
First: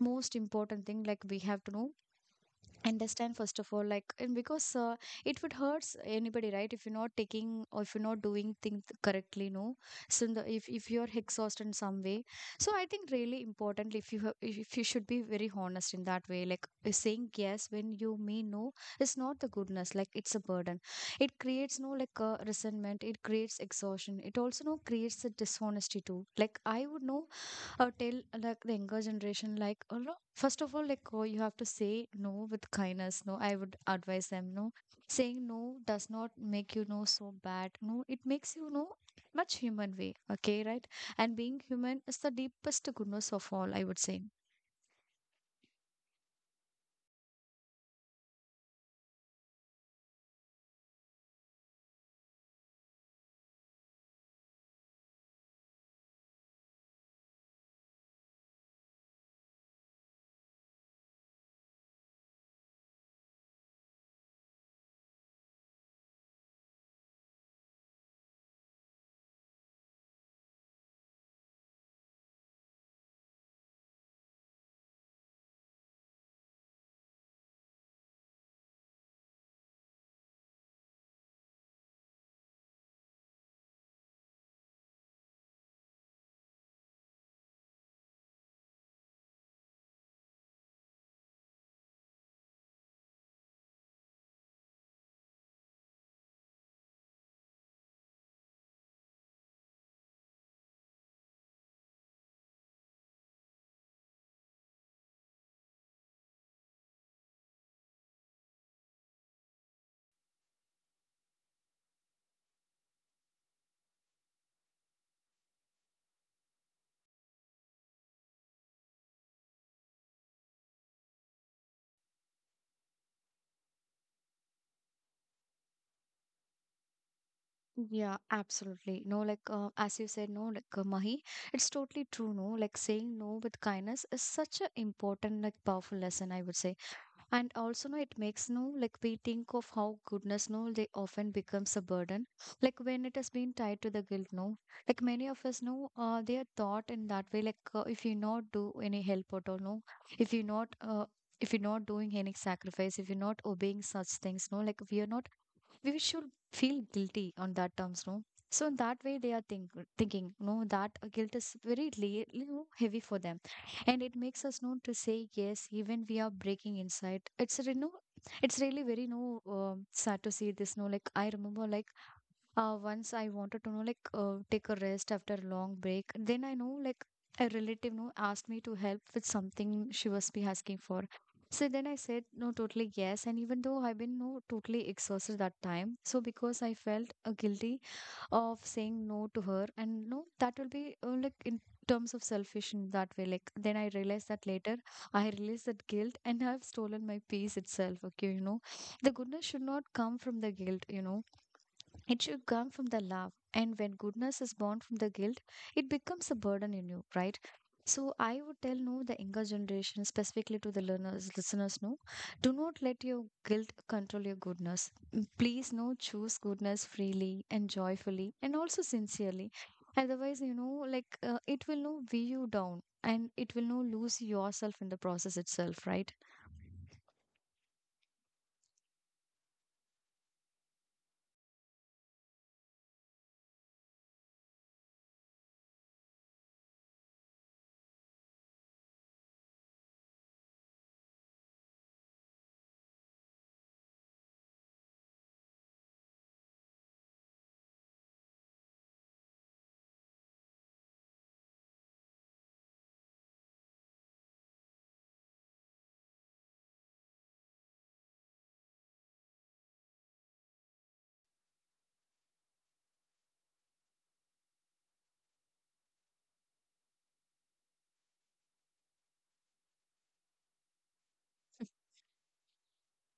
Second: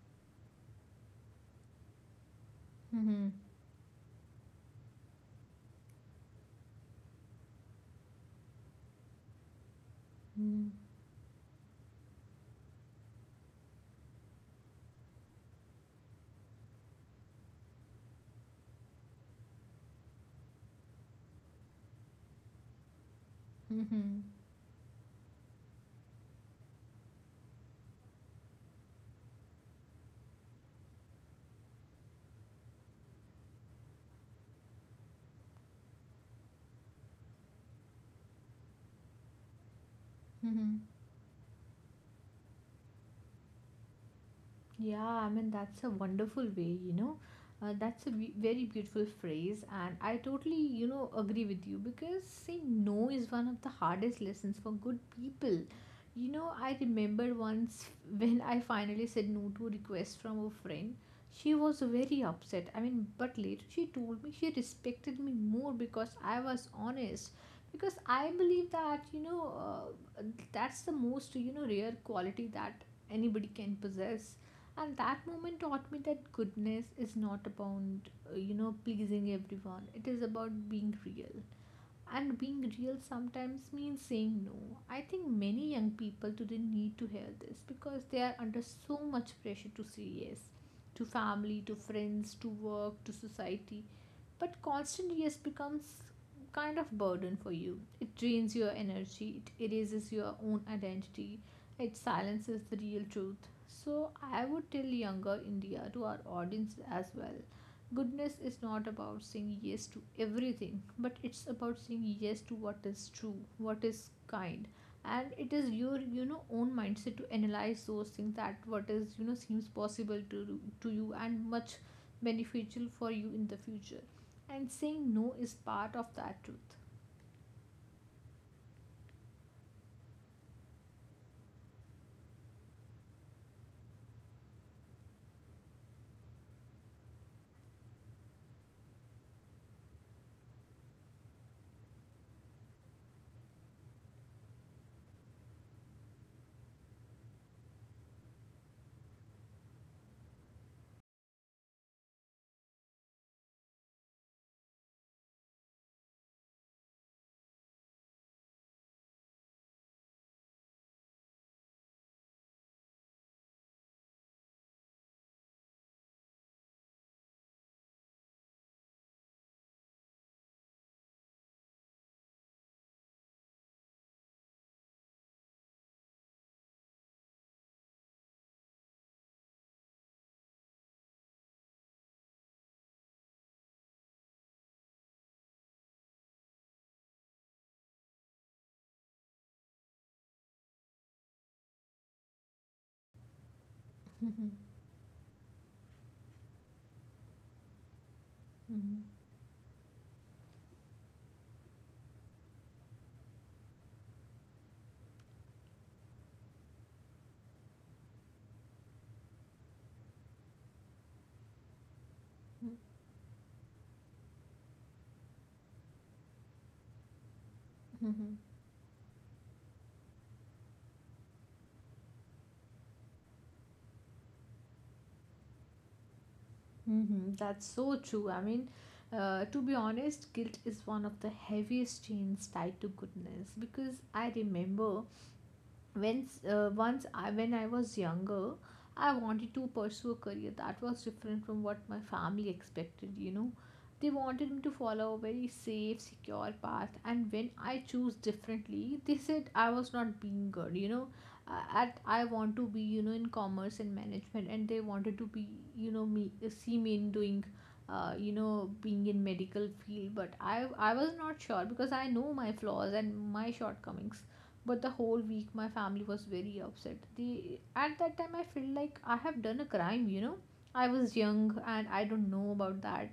A: most important thing like we have to know
B: Hmm.
A: understand first of all like and because it would hurts anybody right if you're not taking or if you're not doing things correctly no. So in the, if you're exhausted in some way, so I think really important if you have, if you should be very honest in that way like saying yes when you mean no is not the goodness like it's a burden. It creates no like resentment, it creates exhaustion,
B: Hmm.
A: it also no creates a dishonesty too. Like I would know or tell like the younger generation like or no first of all like oh, you have to say no with kindness no I would advise them no saying no does not make you know so bad no it makes you know much human way, okay,
B: Hmm.
A: right? And being human is the deepest goodness of all, I would say.
B: Yeah, I mean, that's a wonderful way, you know. That's a very beautiful phrase, and I totally, you know, agree with you because saying no is one of the hardest lessons for good people. You know, I remember once when I finally said no to a request from a friend, she was very upset. I mean, but later she told me she respected me more because I was honest. Because I believe that, uh, that's the most, you know, rare quality that anybody can possess and that moment taught me that goodness is not about you know pleasing everyone, it is about being real and being real sometimes means saying no. I think many young people today need to hear this because they are under so much pressure to say yes to family, to friends, to work, to society. But constant yes becomes kind of burden for you. It drains your energy, it erases your own identity, it silences the real truth. So I would tell younger India, to our audience as well, goodness is not about saying yes to everything, but it's about saying yes to what is true, what is kind, and it is your you know own mindset to analyze those things that what is you know seems possible to you and much beneficial for you in the future. And saying no is part of that truth.
A: Yeah, absolutely. No, like as you said, no, like Mahi, it's totally true. No, like saying no with kindness is such an important, like powerful lesson, I would say. And also, no, it makes no, like we think of how goodness, no, they often becomes a burden. Like when it has been tied to the guilt, no, like many of us know, they are taught in that way. Like if you not do any help at all, no, if you not, if you're not doing any sacrifice, if you're not obeying such things, no, like we are not we should feel guilty on that terms, no? So in that way, they are thinking, no, that guilt is very lea- heavy for them, and it makes us know to say yes, even we are breaking inside. It's you know, it's really very no sad to see this. No, like I remember, like once I wanted to know, like, take a rest after a long break. Then I know, like, a relative, no, asked me to help with something she was be asking for. So then I said, no, totally yes. And even though I've been, no, totally exhausted that time. So because I felt guilty of saying no to her, and no, that will be, like, in terms of selfish in that way. Like, then I realized that later, I realized that guilt and I've stolen my peace itself. Okay, you know, the goodness should not come from the guilt, you know it should come from the love. And when goodness is born from the guilt, it becomes a burden in you, right? So I would tell no the younger generation, specifically to the learners, listeners, no, do not let your guilt control your goodness. Mm, please no choose goodness freely and joyfully and also sincerely. Otherwise, you know, like it will no weigh you down and it will no lose yourself in the process itself, right?
B: Mm-hmm. That's so true. I mean, to be honest, guilt is one of the heaviest chains tied to goodness because I remember when when I was younger, I wanted to pursue a career that was different from what my family expected. You know, they wanted me to follow a very safe, secure path, and when I choose differently, they said I was not being good. You know, at I want to be you know in commerce and management, and they wanted to be you know me see me in doing. You know, being in medical field but I was not sure because I know my flaws and my shortcomings but the whole week my family was very upset. They at that time I felt like I have done a crime, you know, I was young and I don't know about that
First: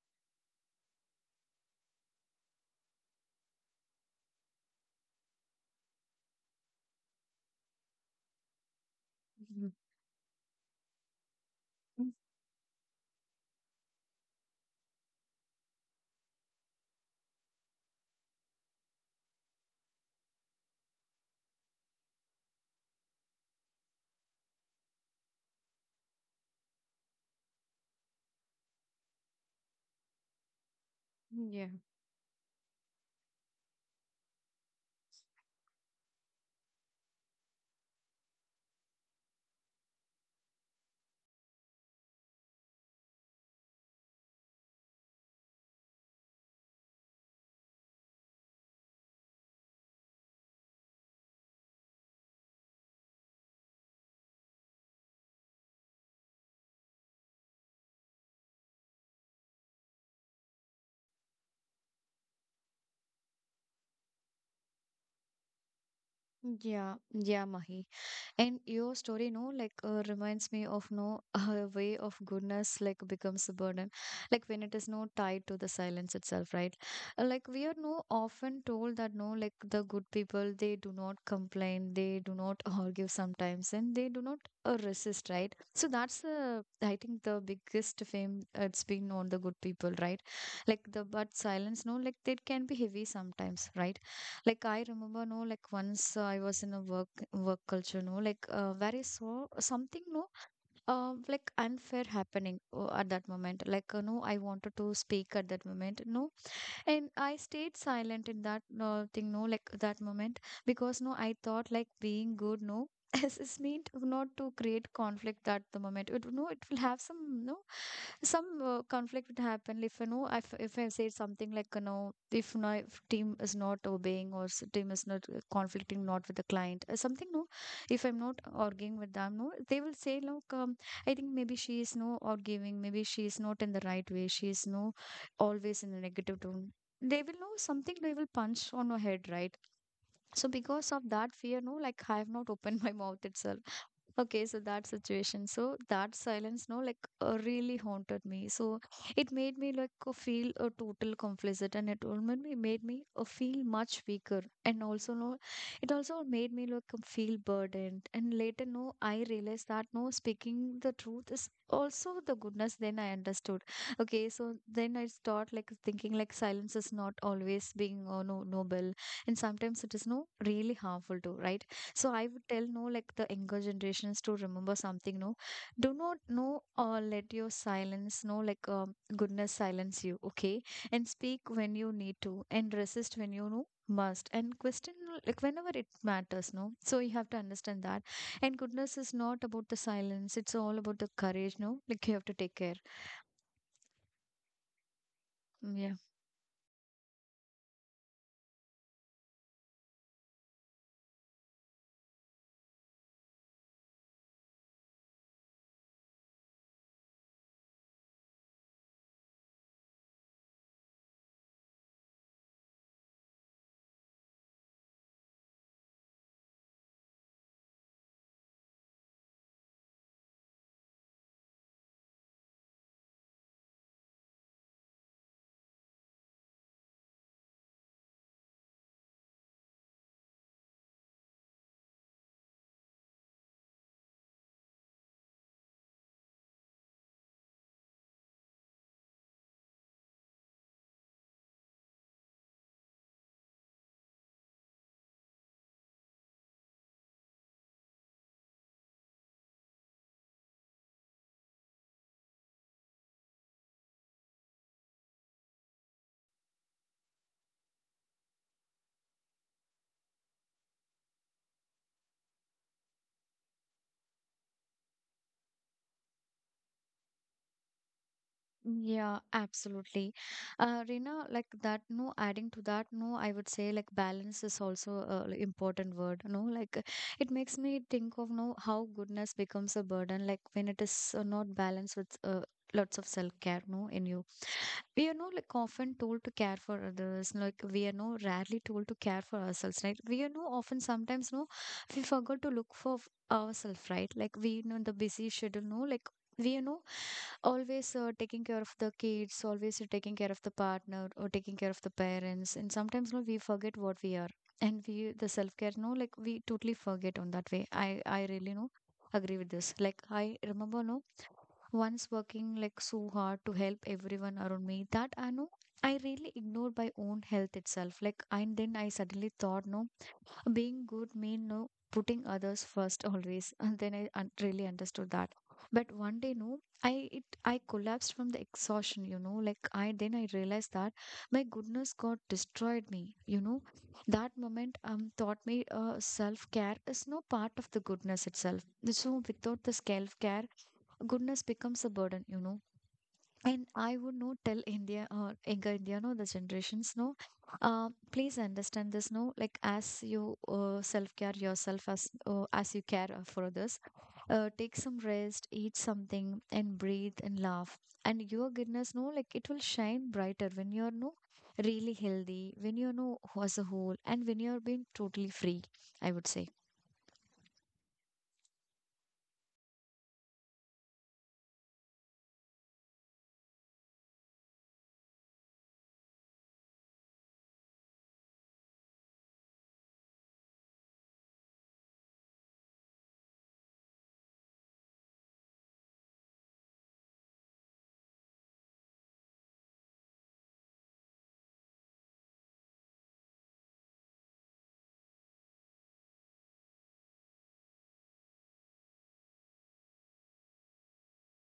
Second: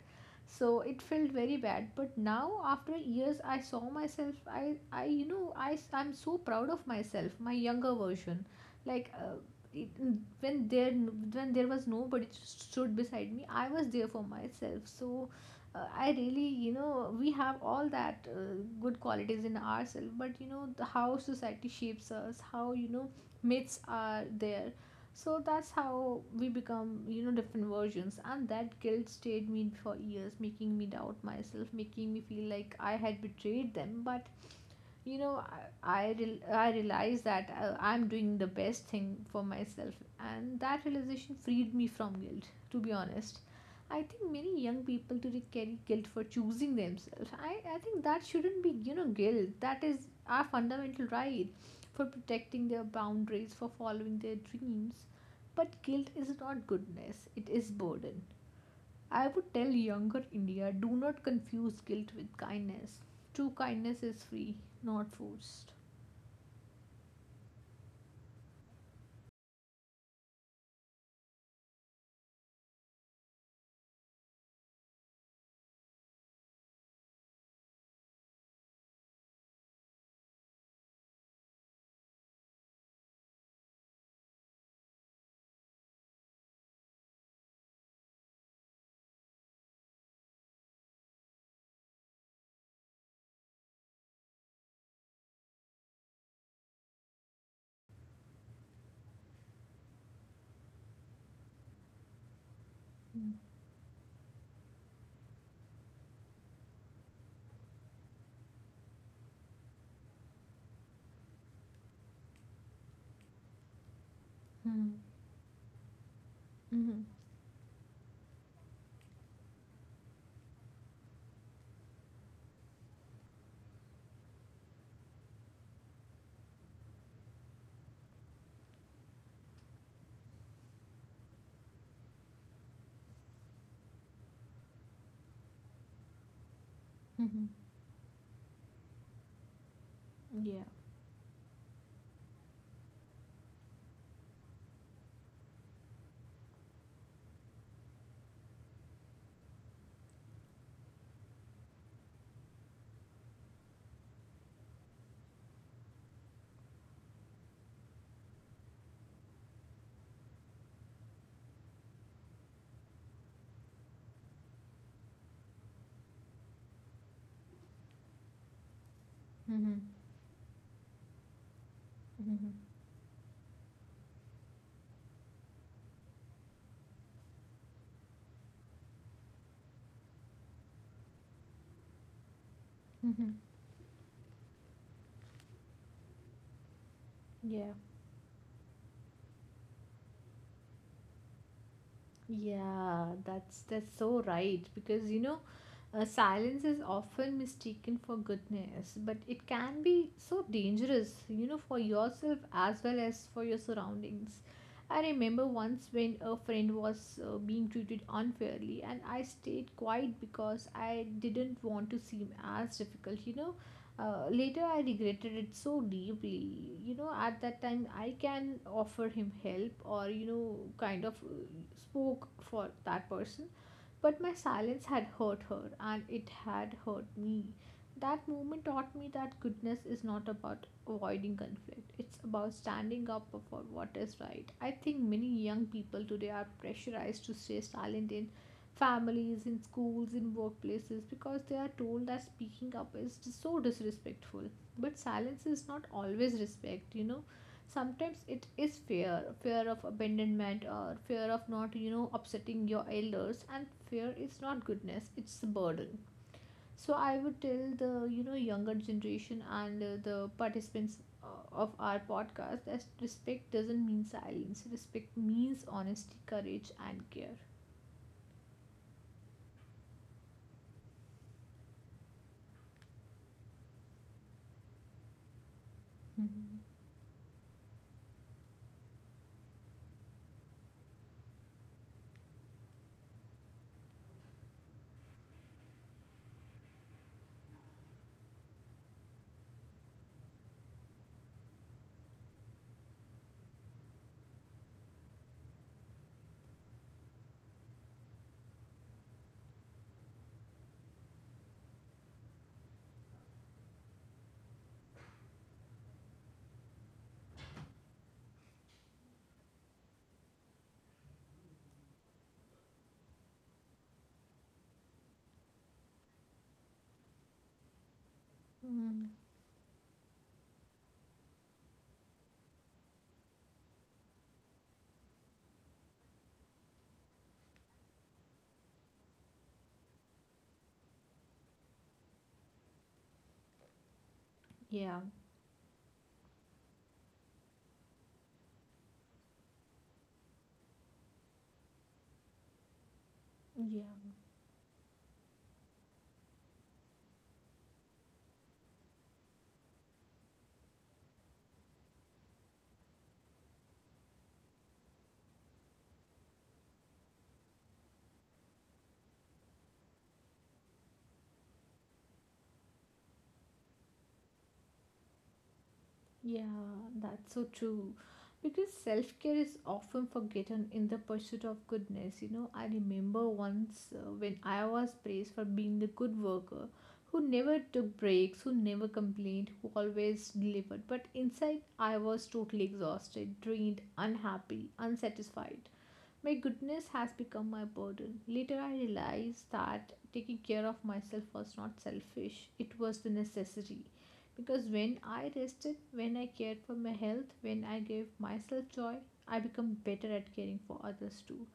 B: so it felt very bad but now after years I saw myself. I you know I'm so proud of myself, my younger version, like
A: Mhm.
B: it, when there when there was
A: Mm,
B: nobody stood beside me I was there for myself so I really you know we have all that good qualities in ourselves but you know the, how society shapes us, how you know myths are there so that's how we become you know different versions and that guilt stayed me for years making me doubt myself,
A: yeah.
B: making me feel like I had betrayed them but you know I realized that I'm doing the best thing for myself and that realization freed me from guilt, to be honest. I think many young people today carry guilt for choosing themselves. I think that shouldn't be, you know, guilt. That is our fundamental right for protecting their boundaries, for following their dreams. But guilt is not goodness, it is burden. I would tell younger India do not confuse guilt with kindness. True kindness is free, not forced.
A: Yeah, yeah, Mahi. And your story, no, like reminds me of no way of goodness, like becomes a burden, like when it is no tied to the silence itself, right? Like we are no often told that no, like the good people, they do not complain, they do not argue sometimes, and they do not resist, right? So that's the I think the biggest fame it's been on the good people, right? Like the but silence, no, like it can be heavy sometimes, right? Like I remember, no, like once I was in a work culture, no, like where I saw something, no, like unfair happening at that moment. Like no, I wanted to speak at that moment, no, and I stayed silent in that thing, no, like that moment because no, I thought like being good, no. This is mean to not to
B: Mm-hmm.
A: create conflict at the moment. It, no, it will
B: Mm-hmm.
A: have some no some conflict would happen if you know if I say something like you know if team is not obeying or s- team is not conflicting not with the client something no if I'm not arguing with them no they will say look I think maybe she is no arguing, maybe she is not in the right way, she is no always in a negative tone, they
B: Mm-hmm.
A: will
B: Mm-hmm.
A: know something, they will punch on her head, right? So
B: Yeah.
A: because of that fear no like I have not opened my mouth itself. Okay, so that situation, so that silence, no, like really haunted me. So it made me like feel a total complicit, and it all made me feel much weaker, and also no, it also made me like feel burdened. And later, no, I realized that no, speaking the truth is also the goodness. Then I understood. Okay, so then I start like thinking like silence is not always being no noble, and
B: Mm-hmm.
A: sometimes it is no really harmful too, right? So I
B: Mm-hmm.
A: would
B: Mm-hmm.
A: tell no like the younger generations to remember something no do not no. or let your silence no like goodness silence you, okay, and speak when you need to and resist when
B: Mm-hmm.
A: you know must and question like whenever it matters no, so you have to
B: Yeah.
A: understand that, and goodness is not about the silence, it's all about the courage no like you have to take care.
B: Yeah that's so right because you know
A: Mm, yeah.
B: silence is often mistaken for goodness, but it can be so dangerous, you know, for yourself as well as for your surroundings. I remember once when a friend was being treated unfairly, and I stayed quiet because I didn't want to seem as difficult, you know. Later, I regretted it so deeply. You know, at that time, I can offer him help or, you know, kind of spoke for that person but my silence had hurt her and it had hurt me. That moment taught me that goodness is not about avoiding conflict, it's about standing up for what is right. I think many young people today are pressurized to stay silent in families, in schools, in workplaces because they are told that speaking up is so disrespectful. But silence is not always respect, you know, sometimes it is fear, fear of abandonment or fear of not upsetting your elders. And fear is not goodness, it's a burden. So I would tell the younger generation and the participants of our podcast that respect doesn't mean silence. Respect means honesty, courage and care.
A: Yeah, absolutely. Rina, like that, no, adding to that, no, I would say like balance is also a like, important word, no,
B: Mhm.
A: it makes me think of no how goodness becomes a burden, like when it is not balanced with lots of self-care, no, in you we are not like often told to care for others like we are no rarely told to care for ourselves, right? We are no often sometimes no we forgot to look for ourselves, right? Like we know the busy schedule no like we are no always taking care of the kids, always taking care of the partner or taking care of the parents, and sometimes no we forget what we are and we the self care no like we totally forget on that way. I really no agree with this. Like I remember no once working like so hard to help everyone around me that I know I really ignored my own health itself. Like and then I
B: Mm,
A: suddenly thought, no, being good mean no putting others first always. And then really understood that. But one day, no, I collapsed from the exhaustion. You know, like I then I realized that my goodness got destroyed me. You know, that moment
B: yeah,
A: taught me self care is no part of the goodness itself. So without the self care goodness becomes a burden, you know, and
B: yeah.
A: I would not tell India or younger India no the generations no please understand this no like as you self care yourself as you care for others, take some rest, eat something and breathe and laugh, and your goodness no like it will shine brighter when you're no really healthy when you know as a whole and when you're being totally free, I would
B: Yeah,
A: say.
B: that's so true. Because self care is often forgotten in the pursuit of goodness. You know, I remember once when I was praised for being the good worker who never took breaks, who never complained, who always delivered. But inside, I was totally exhausted, drained, unhappy, unsatisfied. My goodness has become my burden. Later, I realized that taking care of myself was not selfish, it was the necessary. Because when I rested, when I cared for my health, when I gave myself joy, I become better at caring for others too.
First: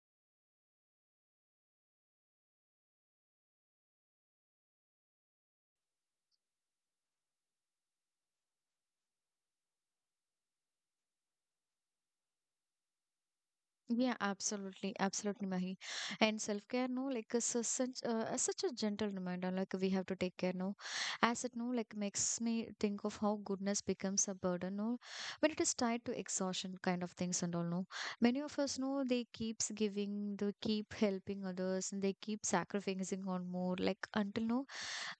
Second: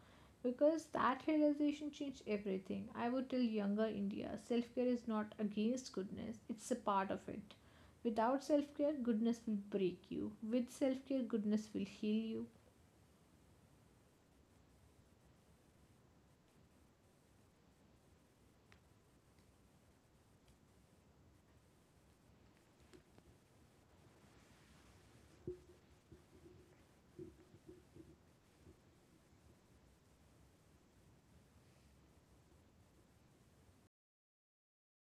B: Because that realization changed everything. I would tell younger India, self care is not against goodness, it's a part of it. Without self care, goodness will break you. With self care, goodness will heal you.
A: Yeah, absolutely, absolutely, Mahi. And self-care, no, like is a such a such a gentle reminder. Like we have to take care, no. As it, no, like makes me think of how goodness becomes a burden, no, when it is tied to exhaustion kind of things and all, no. Many of us know they keeps giving, they keep helping others, and they keep sacrificing on more, like until no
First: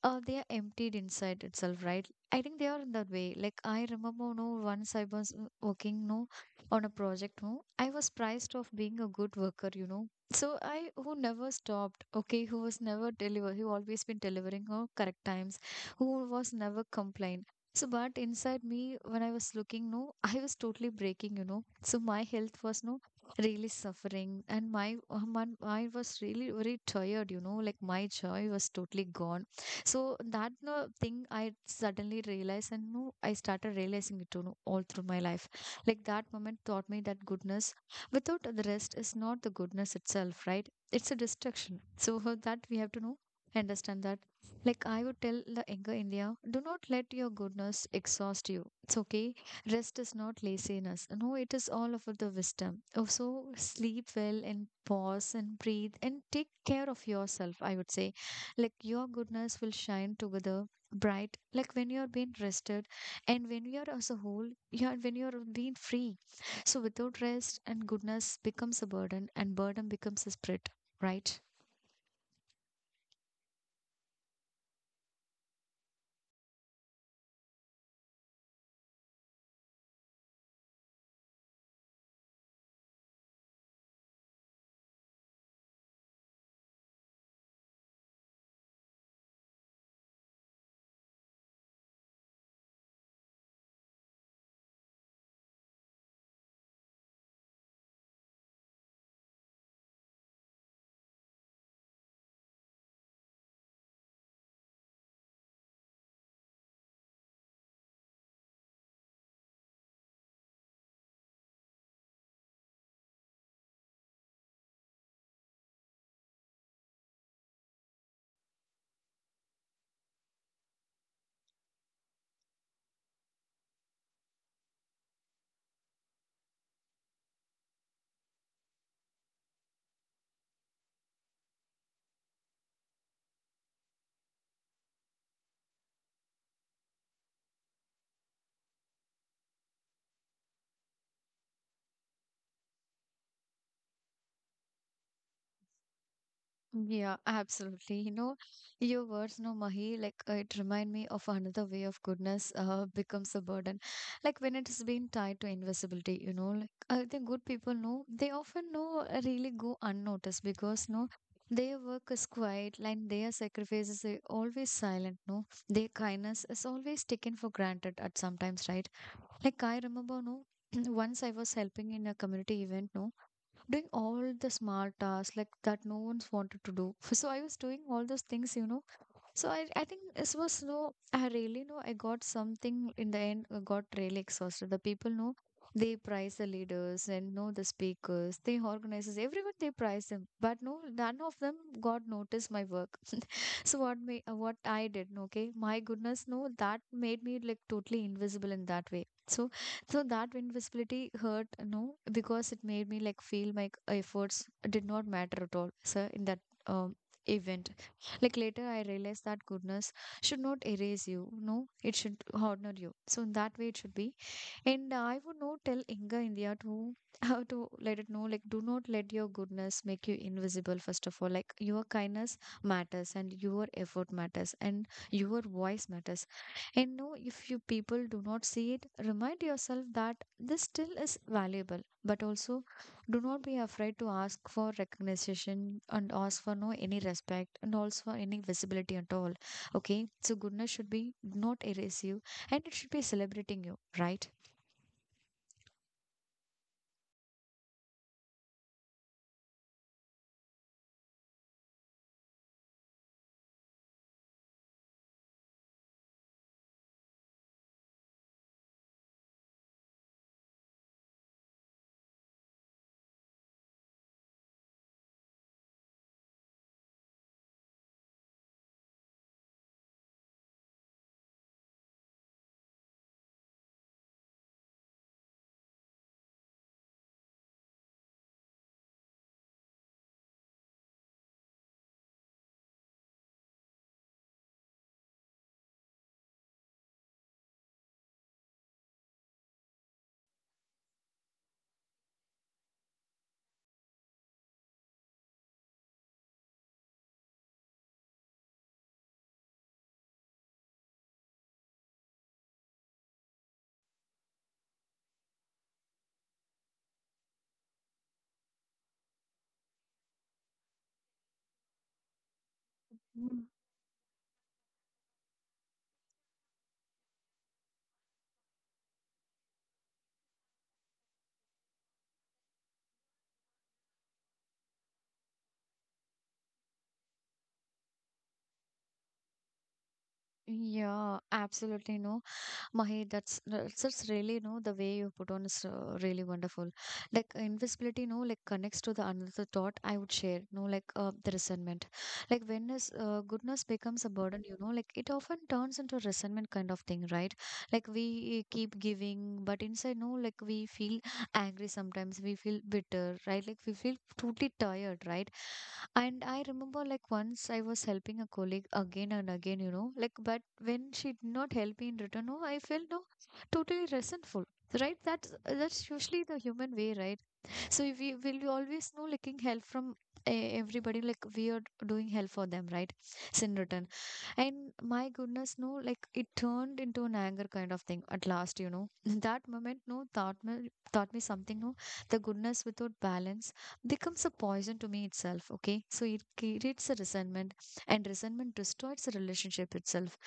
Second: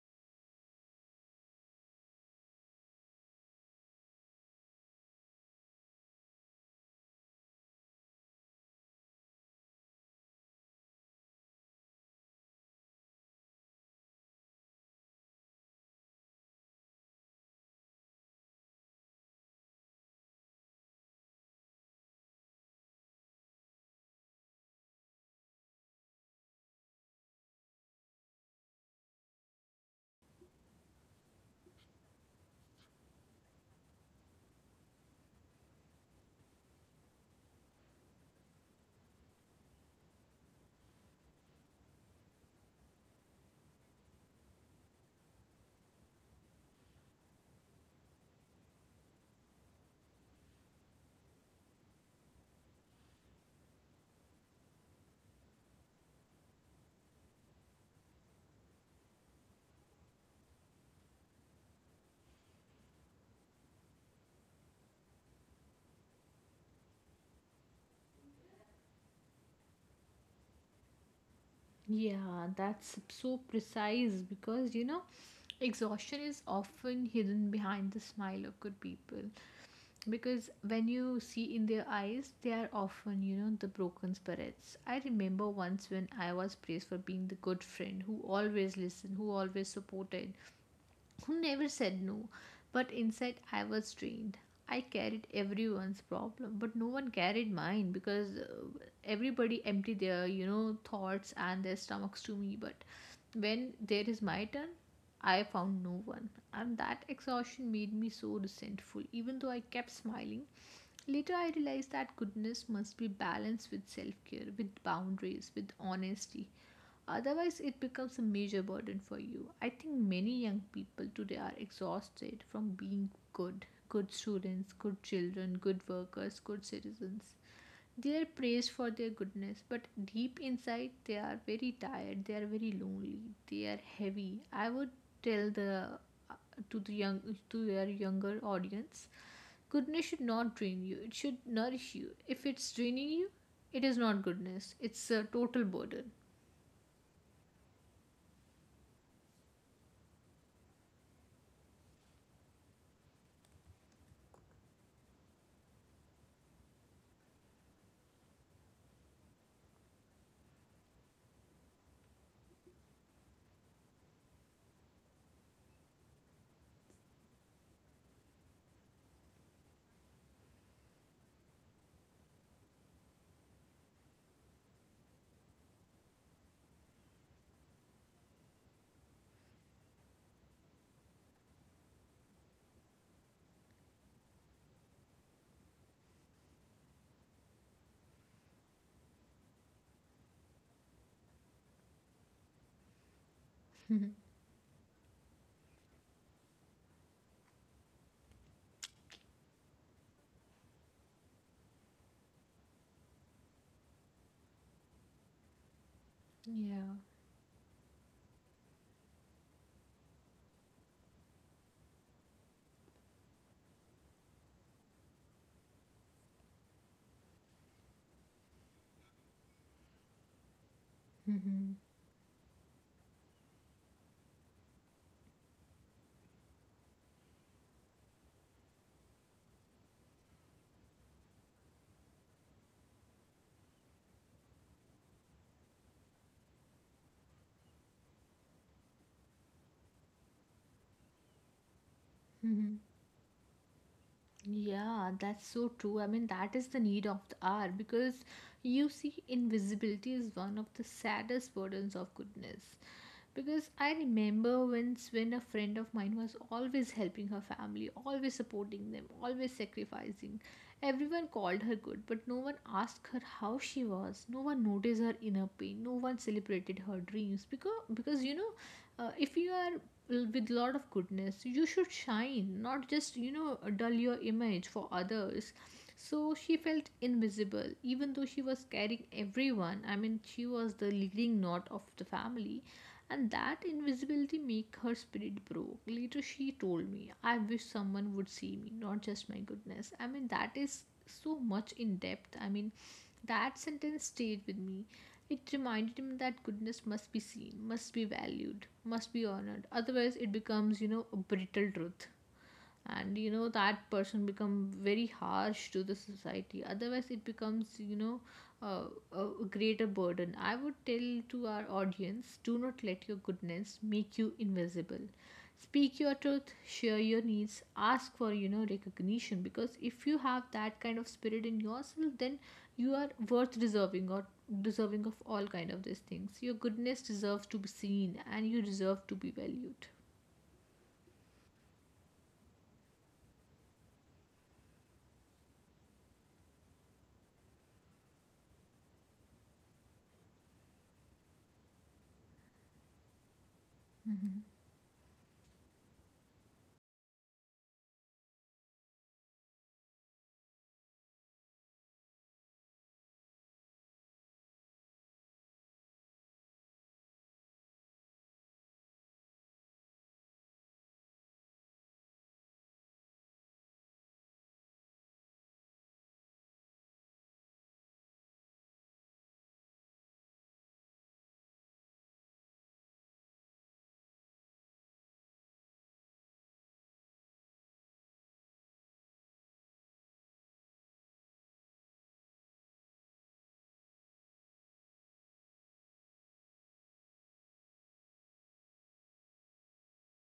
A: they are emptied inside itself, right? I think they are in that way. Like I remember, no, once I was working, no, on a project, no, I was prized of being a good worker, you know. So I, who never stopped, okay, who was never deliver, who always been delivering on correct times, who was never complained. So, but inside me, when I was looking, no, I was totally breaking, you know. So my health was no really suffering, and my I was really very tired, you know. Like my joy was totally gone so that the thing I suddenly realized and no, I started realizing it, you know, all through my life. Like that moment taught me that goodness without the rest is not the goodness itself, right? It's a distraction. So for that we have to know, understand that. Like I would tell the younger India, do not let your goodness exhaust you. It's okay. Rest is not laziness. No, it is all of the wisdom. Also sleep well and pause and breathe and take care of yourself, I would say like your goodness will shine together bright like when you're being rested and when you're as a whole you're when you're being free. So without rest and goodness becomes a burden and burden becomes a spirit, right?
B: Yeah, that's so precise, because you know, exhaustion is often hidden behind the smile of good people. Because when you see in their eyes, they are often, you know, the broken spirits. I remember once when I was praised for being the good friend who always listened, who always supported, who never said no, but inside I was drained. I carried everyone's problem, but no one carried mine, because everybody emptied their, you know, thoughts and their stomachs to me. But when there is my turn, I found no one, and that exhaustion made me so resentful, even though I kept smiling. Later, I realized that goodness must be balanced with self care, with boundaries, with honesty. Otherwise, it becomes a major burden for you. I think many young people today are exhausted from being good, good students, good children, good workers, good citizens. They are praised for their goodness, but deep inside, they are very tired, they are very lonely, they are heavy. I would tell the uh, to the young, to your younger audience, goodness should not drain you, it should nourish you. If it's draining you, it is not goodness, it's a total burden.
A: Yeah, absolutely. You know, your words, no, Mahi, like it remind me of another way of goodness becomes a burden. Like when it's been tied to invisibility, you know, like I think good people know they often know really go unnoticed because no, their work is quiet, like their sacrifices are always silent. No, their kindness is always taken for granted at sometimes, right? Like I remember, no, once I was helping in a community event, no, doing all the smart tasks like that no one's wanted to do. So I was doing all those things, you know. So I think this was no, I really know I got something in the end, I got really exhausted. The people know they prize the leaders and know the speakers, they organizers, everyone they prize them. But no, none of them got noticed my work. So what me what I did, okay? My goodness, no, that made me like totally invisible in that way. So that invisibility hurt, no, because it made me like feel my efforts did not matter at all, sir, in that um
B: Yeah.
A: event. Like later I realized that goodness should not erase you, no, it should honor you. So in that way it should be. And I would not tell Inga India to how to let it know, like, do not let your goodness make you invisible, first of all. Like,
B: Mhm,
A: your kindness matters and your effort matters and your voice matters. And no, if you people do not see it, remind yourself that this still is valuable, but also do not be afraid to ask for recognition and ask for no any respect and also for any visibility at all. Okay, so goodness should be not erase you and it
B: mhm.
A: should be celebrating you, right?
B: Yeah, that's so true. I mean, that is the need of the hour, because you see, invisibility is one of the saddest burdens of goodness. Because I remember once when a friend of mine was always helping her family, always supporting them, always sacrificing, everyone called her good, but no one asked her how she was, no one noticed her inner pain, no one celebrated her dreams. Because you know, if you are with a lot of goodness, you should shine, not just you know, dull your image for others. So she felt invisible, even though she was carrying everyone. I mean, she was the leading knot of the family, and that invisibility make her spirit broke. Later she told me, I wish someone would see me, not just my goodness. I mean that is so much in depth. I mean that sentence stayed with me. It reminded him that goodness must be seen, must be valued, must be honored, otherwise it becomes you know a brittle truth. And you know that person become very harsh to the society. Otherwise it becomes you know uh, a greater burden. I would tell to our audience, do not let your
A: Mm.
B: goodness make you invisible. Speak your truth, share your needs, ask for you know recognition. Because if you have that kind of spirit in yourself, then you are worth deserving, or deserving of all kind of these things. Your goodness deserves to be seen and you deserve to be valued.
A: Yeah, absolutely. No, Mahi, that's really no the way you put on is really wonderful. Like invisibility, no, like connects to the another thought I would share. No, like the resentment. Like when is goodness becomes a burden, you know, like it often turns into a resentment kind of thing, right? Like we keep giving, but inside, no, like we feel angry sometimes, we feel bitter, right? Like we feel totally tired, right? And I remember like once I was helping a colleague again and again, you know, like but when she did not help me in return no I felt no totally resentful, right? That's usually the human way, right? So we will always know looking help from everybody like we are doing help for them, right? So in return and my goodness, no, like it turned into an anger kind of thing at last, you know. That moment, no, taught me something, no. The goodness without balance becomes a poison to me itself, okay? So it creates a resentment, and resentment destroys the relationship itself.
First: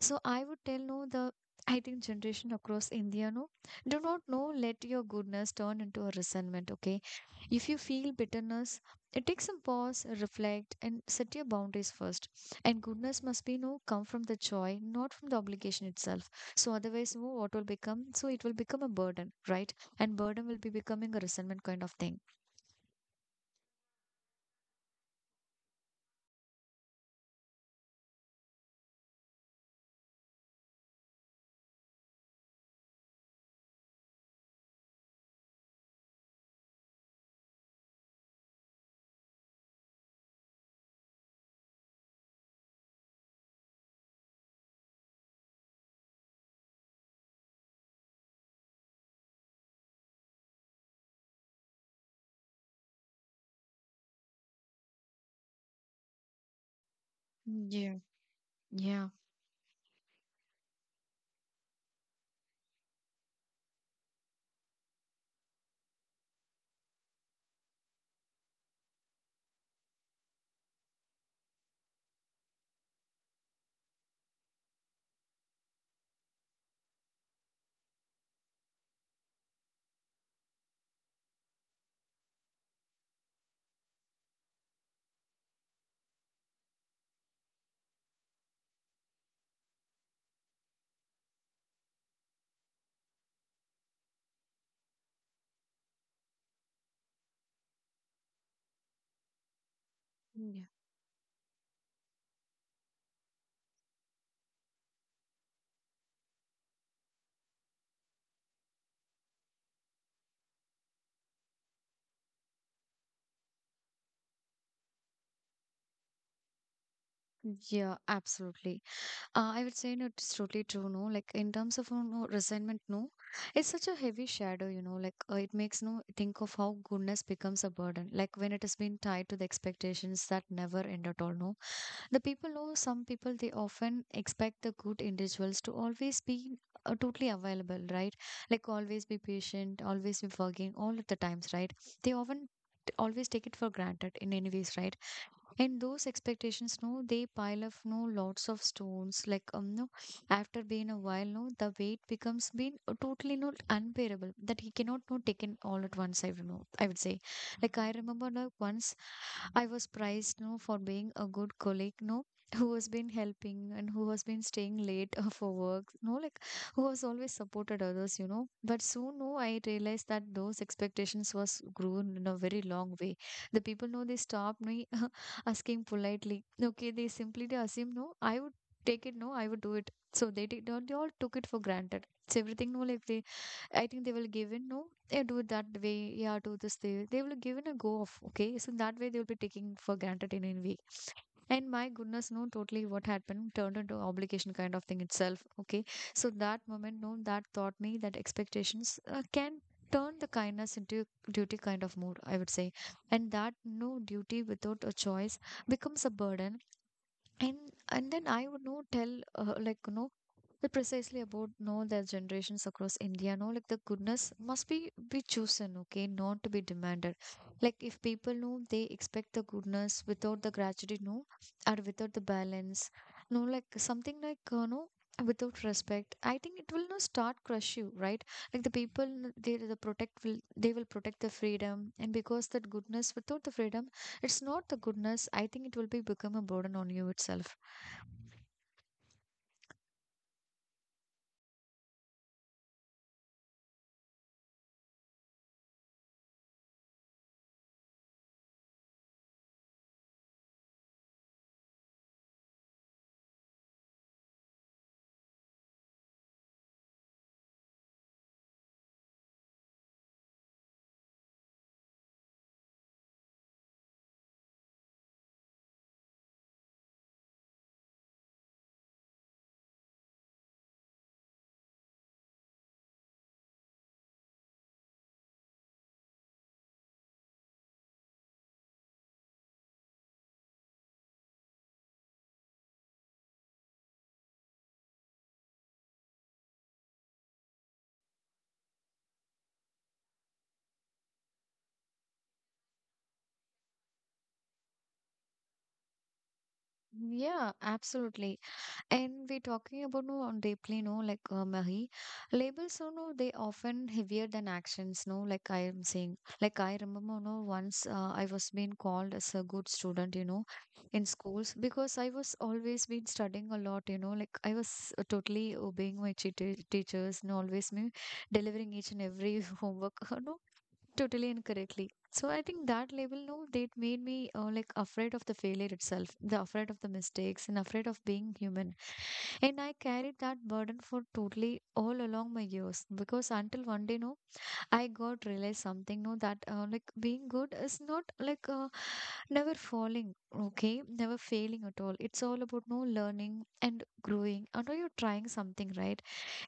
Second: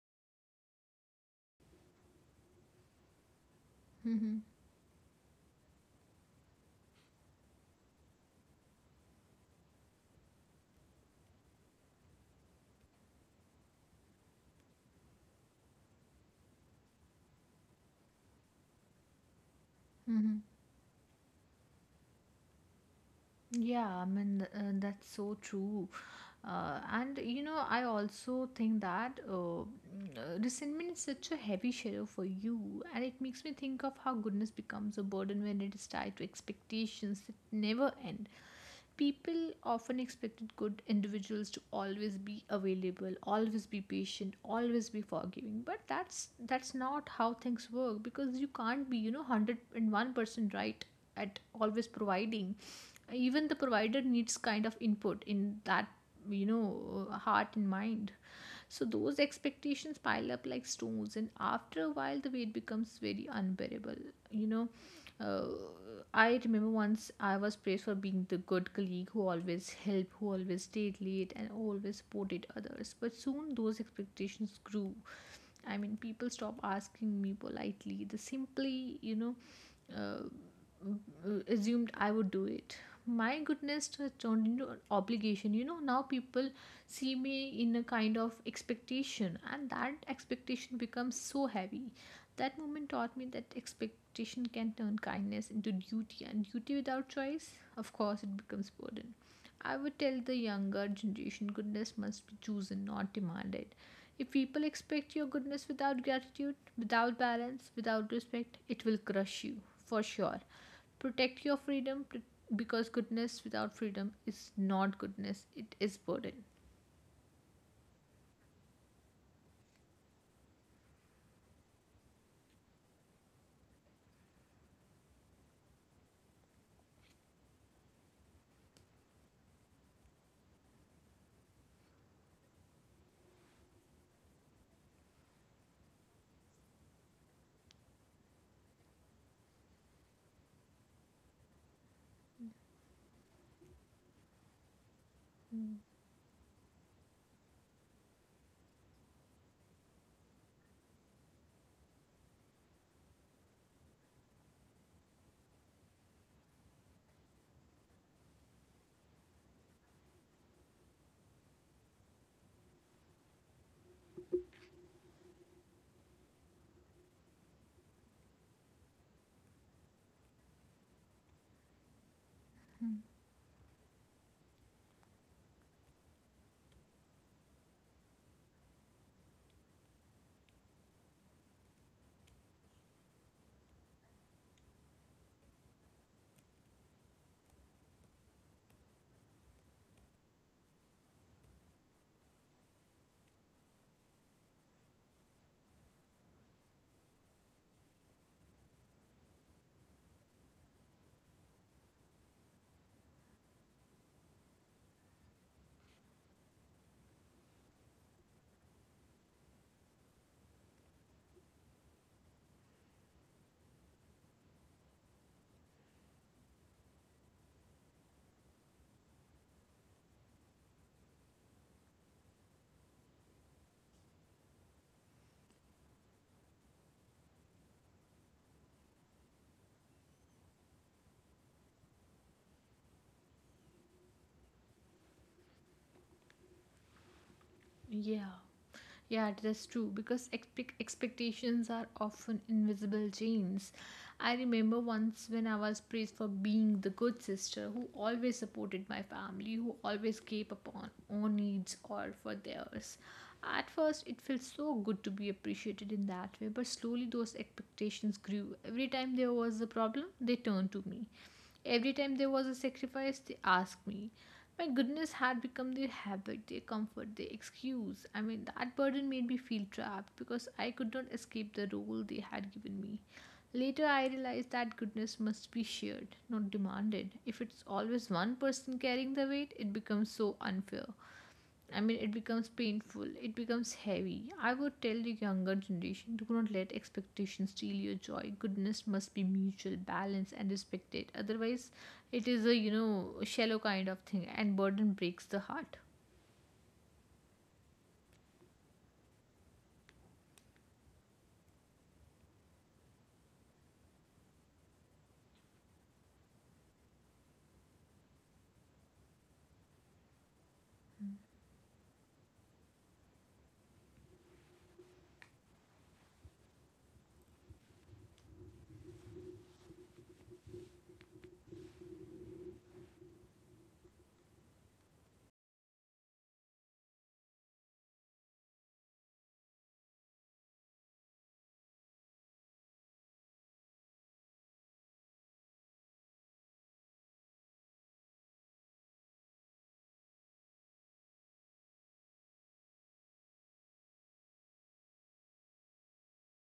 A: So I would tell no the I think generation across India no do not
B: Mm-hmm.
A: know let your goodness turn into a resentment, okay? If you feel bitterness it takes some pause, reflect and set your boundaries first, and goodness must be no come from the joy not from the obligation itself, so otherwise no what will become, so it will become a burden, right? And
B: Mm-hmm.
A: burden will be becoming a resentment kind of thing.
B: Yeah, I mean, that's so true. And you know, I also think that resentment is such a heavy shadow for you, and it makes me think of how goodness becomes a burden when it is tied to expectations that never end. People often expected good individuals to always be available, always be patient, always be forgiving, but that's not how things work, because you can't be, you know, 101% right at always providing. Even the provider needs kind of input in that you know heart and
A: Yeah.
B: mind. So
A: Yeah.
B: those expectations pile up like stones, and after a while the weight becomes very unbearable. You know, uh, I remember once I was praised for being the good colleague who always helped, who always stayed late and always supported others, but soon those expectations grew. I mean people stop asking me politely, they simply you know uh, assumed I would do it. My goodness turned into an obligation. You know, now people see me in a kind of expectation, and that expectation becomes so heavy. That moment taught me that expectation can turn kindness into duty, and duty without choice, of course it becomes burden. I would tell the
A: Yeah,
B: younger generation, goodness must be chosen, not demanded. If people expect your goodness without gratitude, without balance, without respect, it will crush you for sure. Protect your freedom, because goodness without freedom is not goodness, it is burden.
A: yeah absolutely. I would say no, it's totally true. No, like in terms of no resentment, no, it's such a heavy shadow. You know, like it makes no think of how goodness becomes a burden. Like when it has been tied to the expectations that never end at all. No, the people know some people they often expect the good individuals to always be totally available, right? Like always be patient, always be forgiving, all of the times, right? They often always take it for granted in any ways, right?
B: Mm,
A: And those expectations, no, they pile up, no, lots of stones. Like, no, after being a while, no, the weight becomes being totally not unbearable that he cannot no taken all at once. I don't know. I would say, like I remember like once I was prized no for being a good colleague no who has been helping and who has been staying late for work no like who has always supported others, you know, but soon no I realized that those expectations was grown in a very long way. The people know they stopped me asking politely, okay, they simply they assume no I would take it no I would do it so they did not they all took it for granted it's everything no like they I think they will give in, no, they do it that way, yeah, do this, they will give in a go off, okay? So that way, they will be taking for granted in a way. And my goodness, no, totally what happened turned into obligation kind of thing itself, okay? So that moment, no, that taught me that expectations can turn the kindness into duty kind of mood, I would say. And that no duty without a choice becomes a burden and and then I would know tell like you know the precisely about know their generations across India. No, like the goodness must be chosen, okay, not to be demanded. Like if people know they expect the goodness without the gratitude, no, or without the balance, no, like something. Without respect, I think it will not start crush you, right? Like the people, they will protect the freedom, and because that goodness without the freedom it's not the goodness. I think it will be become a burden on you itself.
B: yeah. Yeah, that's true, because expectations are often invisible chains. I remember once when I was praised for being the good sister who always supported my family, who always gave upon own needs or for theirs. At first, it felt so good to be appreciated in that way, but slowly those expectations grew. Every time there was a problem, they turned to me. Every time there was a sacrifice, they asked me. My goodness had become their habit, their comfort, their excuse. I mean that burden made me feel trapped, because I could not escape the role they had given me. Later, I realized that goodness must be shared, not demanded. If it's always one person carrying the weight, it becomes so unfair. I mean it becomes painful, it becomes heavy. I would tell the younger generation, do not let expectations steal your joy. Goodness must be mutual, balanced, and respected. Otherwise, it is a you know shallow kind of thing, and burden breaks the heart.
A: Yeah, absolutely. And we're talking about no on deeply, no, like Mahi. Labels, you know, they often heavier than actions, no, like I am saying. Like I remember, no, once I was being called as a good student, you know, in schools because I was always been studying a lot, you know, like I was totally obeying my cheat teachers and always me delivering each and every homework. No, totally incorrectly. So I think that label, no, they made me like afraid of the failure itself, the afraid of the mistakes, and afraid of being human. And I carried that burden for totally all along my years because until one day, no, I got realized something, no, that like being good is not never falling, okay, never failing at all. It's all about no learning and growing. I know you're trying something, right?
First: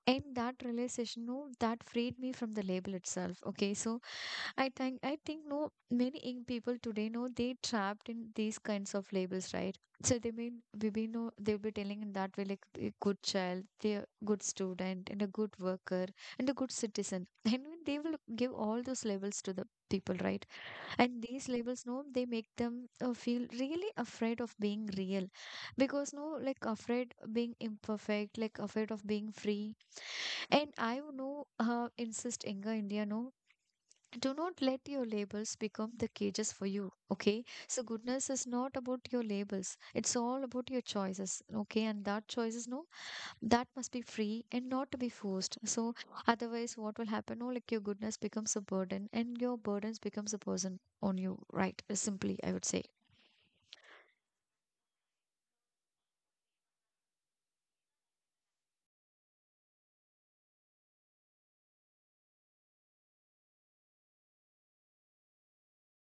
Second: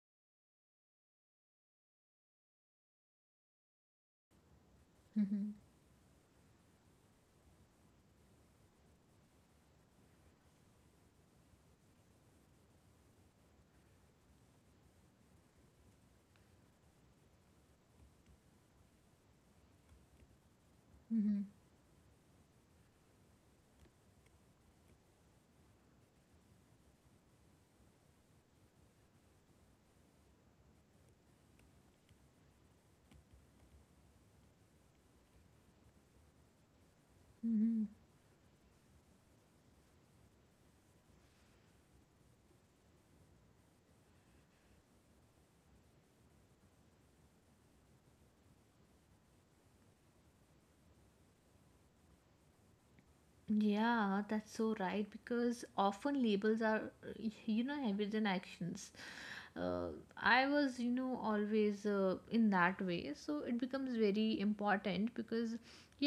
A: And that realization no that freed me from the label itself, okay. So I think
B: Mhm,
A: no many young people today know they trapped in these kinds of labels, right? So they mean we be no they'll be telling in that way like a good child, they're good student, and a good worker, and a good citizen and they will give all those labels to the people, right? And
B: mhm,
A: these labels no they make them feel really afraid of being real because no like afraid being imperfect, like afraid of being free. And I would know, insist Inga India, no, do not let your labels become the cages for you. Okay. So
B: mhm.
A: goodness is not about your labels. It's all about your choices. Okay. And that choices, no, that must be free and not to be forced. So otherwise, what will happen? No, like your goodness becomes a burden and your burdens becomes a person on you, right? Simply, I would say.
B: Yeah, that's so right, because often labels are, you know, heavier than actions. uh, I was you know always in that way, so it becomes very important. Because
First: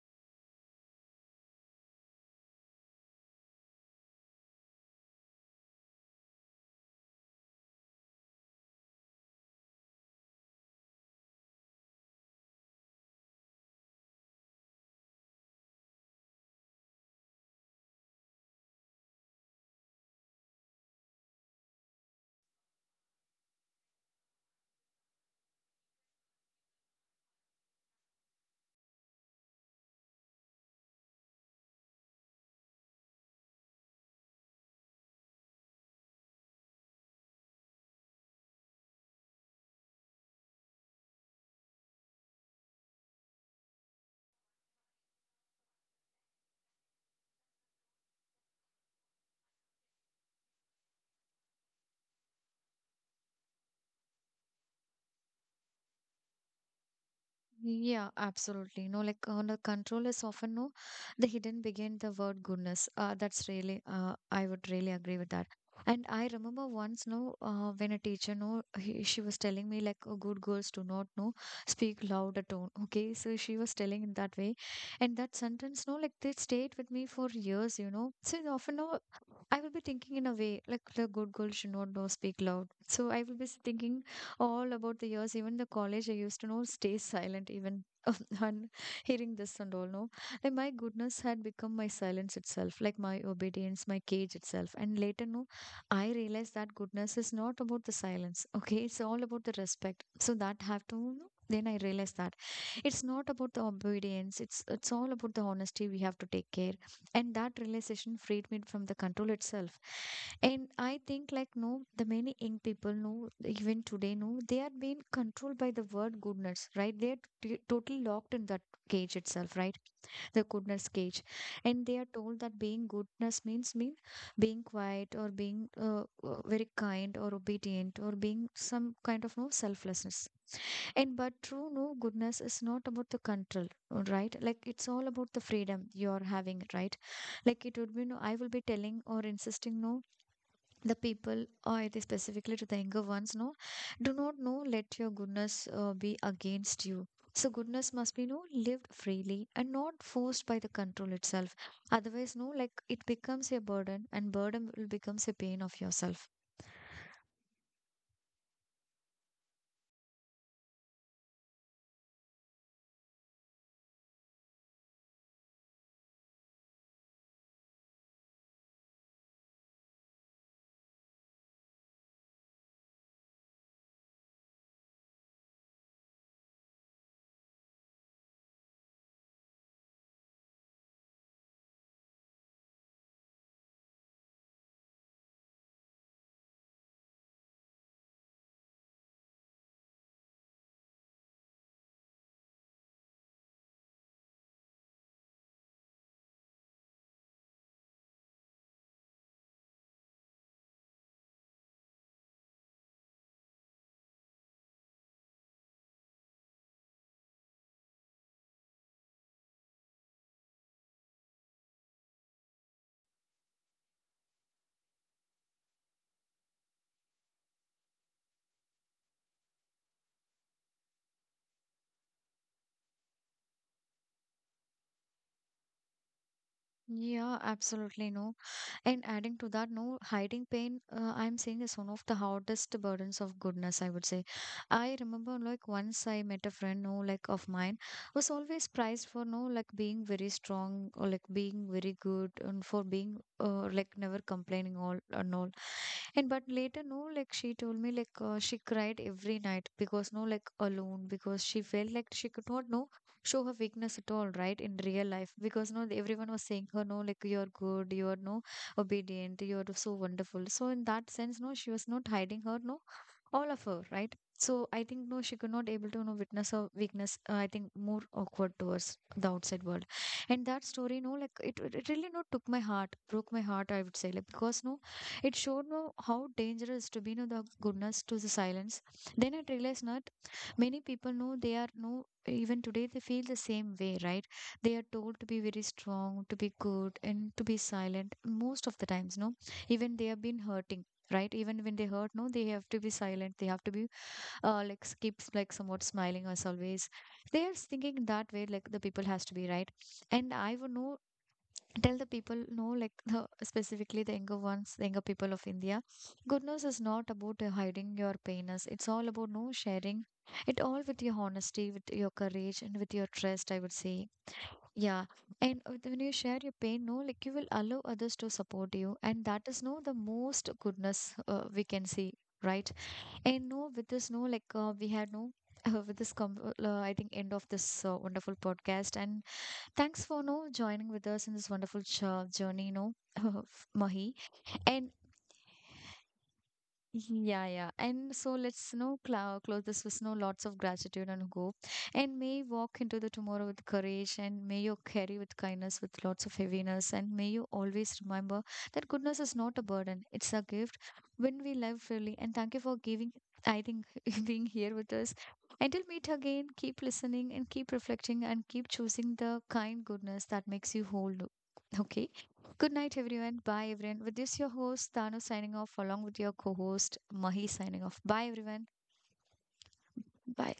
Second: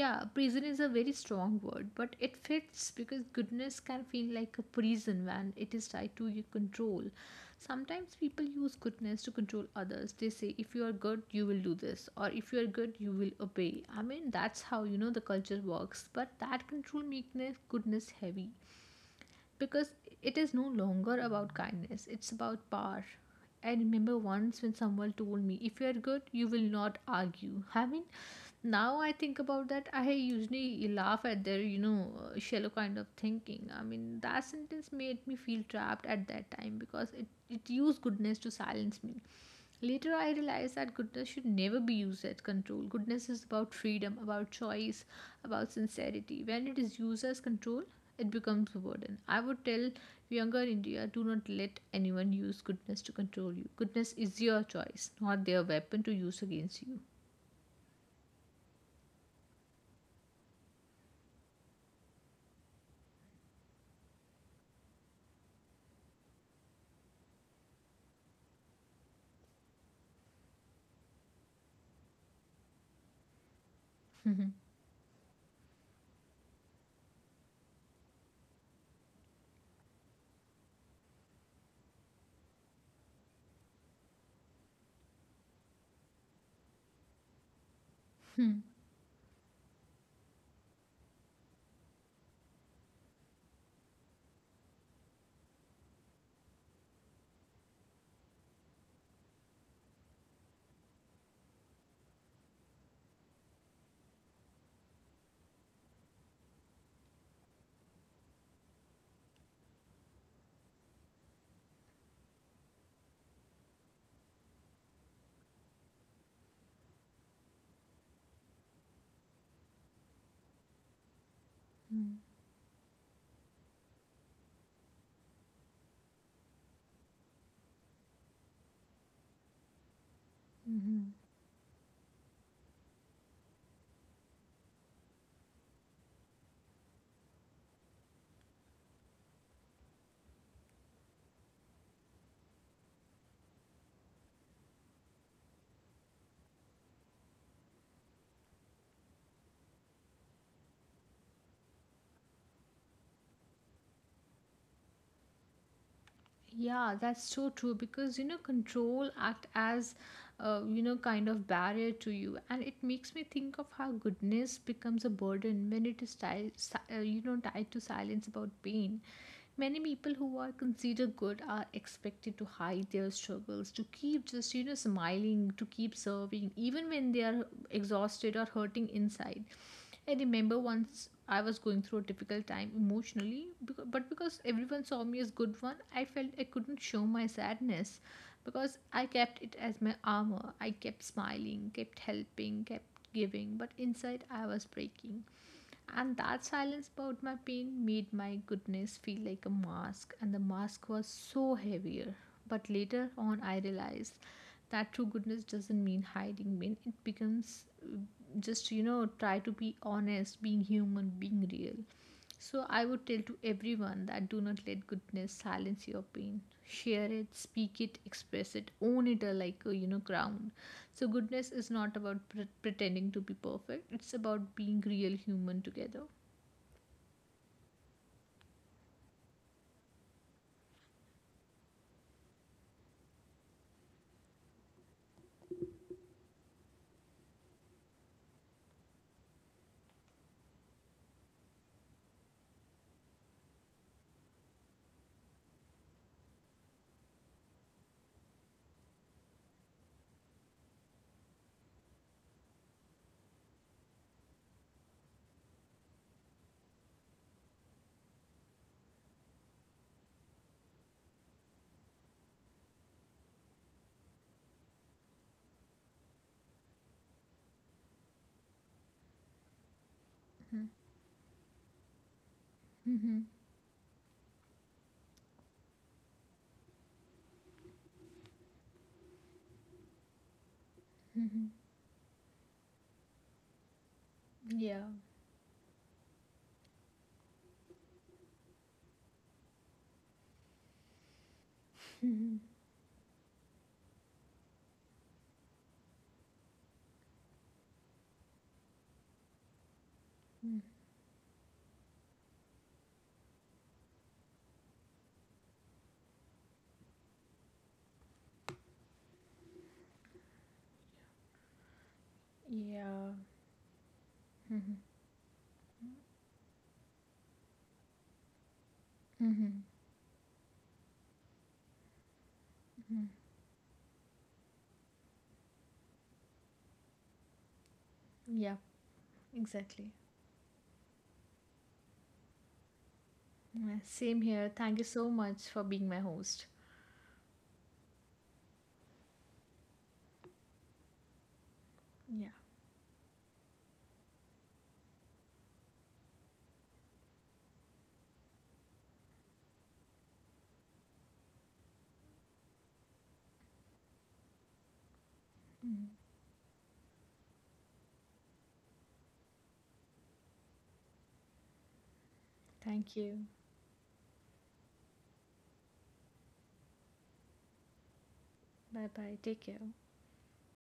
B: yeah, prison is a very strong word, but it fits, because goodness can feel like a prison when it is tied to your control. Sometimes people use goodness to control others. They say, if you are good you will do this, or if you are good you will obey. I mean that's how you know the culture works, but that control makes goodness heavy, because it is no longer about kindness, it's about power. I remember once when someone told me, if you are good, you will not argue. I mean, now I think about that, I usually laugh at their, you know, shallow kind of thinking. I mean that sentence made me feel trapped at that time, because it used goodness to silence me. Later, I realized that goodness should never be used as control. Goodness is about freedom, about choice, about sincerity. When it is used as control, it becomes a burden. I would tell younger India, do not let anyone use goodness to control you. Goodness is your choice, not their weapon to use against you.
A: Yeah, absolutely. No, like no, control is often no, the hidden behind the word goodness. That's really, I would really agree with that. And I remember once, no, when a teacher, no, she was telling me like, oh, good girls do not know speak louder tone. Okay, so she was telling in that way, and that sentence, no, like they stayed with me for years. You know, so often, no, I will be thinking in a way like the good girl should not know speak loud. So I will be thinking all about the years. Even the college I used to know stay silent even on hearing this and all no. Like my goodness had become my silence itself, like my obedience, my cage itself. And later no, I realized that goodness is not about the silence. Okay, it's all about the respect. So that have to no? Then I realized that it's not about the obedience, it's all about the honesty, we have to take care. And that realization freed me from the control itself. And I think like no the many young people know even today no they are being controlled by the word goodness, right? They're totally locked in that cage itself, right? The goodness cage. And they are told that being goodness means mean being quiet or being uh, very kind or obedient or being some kind of no selflessness.
B: Mm-hmm.
A: And but true no goodness is not about the control, right? Like it's all about the freedom you are having, right? Like it would be no, I will be telling or insisting no, the people or it is specifically to the younger ones, no, do not no let your goodness be against you. So goodness must be no lived freely and not forced by the control itself. Otherwise, no, like it becomes a burden and burden will becomes a pain of yourself.
B: Yeah, that's so true, because you know control act as you know kind of barrier to you, and it makes me think of how goodness becomes a burden when it is tied, you know, tied to silence about pain. Many people who are considered good are expected to hide their struggles, to keep just you know smiling, to keep serving even when they are exhausted or hurting inside. I remember once I was going through a difficult time emotionally, but because everyone saw me as good one, I felt I couldn't show my sadness, because I kept it as my armor. I kept smiling, kept helping, kept giving, but inside I was breaking. And that silence about my pain made my goodness feel like a mask, and the mask was so heavier. But later on, I realized that true goodness doesn't mean hiding pain, it becomes just, you know, try to be honest, being human, being real. So I would tell to everyone that, do not let goodness silence your pain. Share it, speak it, express it, own it like a you know ground. So, goodness is not about pretending to be perfect, it's about being real human together.
A: Yeah, absolutely no. And adding to that, no hiding pain, I'm saying is one of the hardest burdens of goodness, I would say. I remember like once I met a friend, no, like of mine, was always prized for no, like being very strong or like being very good and for being like never complaining all. And but later, no, like she told me like she cried every night because no, like alone because she felt like she could not no show her weakness at all, right, in real life because no everyone was saying her no like you're good, you're no obedient, you're so wonderful. So in that sense no she was not hiding her no all of her, right? So I think no she could not able to no witness her weakness, I think more awkward towards the outside world. And that story no like it really no took my heart,
B: Mm-hmm.
A: broke my heart, I would say, like because no it showed no how dangerous to be no the goodness to the silence. Then I realized not many people know
B: Mm-hmm.
A: they are no, even today they feel the same way, right? They are
B: Yeah.
A: told to be very strong, to be good, and to be silent most of the times, no? Even they have been hurting. Right, even when they hurt, no,
B: Mm-hmm.
A: they have to be silent. They have to be like keeps like somewhat smiling as always. They are thinking that way, like the people has to be right. And I
B: Mm.
A: would know tell the people no like the specifically the younger ones, the younger people of India, goodness is not about hiding your pains, it's all about no sharing it all with your honesty, with your courage, and with your
B: Yeah.
A: trust, I would say.
B: Mm-hmm.
A: Yeah, and when you share your pain no like you will allow others to support you and that
B: Mm-hmm.
A: is no the most goodness we can see, right? And no with this no like we had no I think end of this wonderful
B: Yeah,
A: podcast. And
B: exactly.
A: thanks for no joining with us in this wonderful journey, no,
B: Yeah,
A: Mahi.
B: same here. Thank you
A: And
B: so much for being my host.
A: mm-hmm. Yeah, yeah. And so let's you know close this with you know lots of gratitude and hope. And
B: Yeah.
A: may you walk into the tomorrow with courage, and may you carry with kindness with lots of heaviness. And may you always remember that goodness is not a burden, it's a gift when we live freely. And thank you for giving, I think, being here with us.
B: Mhm.
A: Until meet again, keep listening and keep reflecting and keep choosing the kind goodness that makes you whole. Okay. Good
B: Thank
A: night,
B: you.
A: everyone. Bye, everyone. With this, your host, Tanu, signing off, along with your co host, Mahi, signing off. Bye, everyone.
B: Bye bye. Take care.
A: Bye.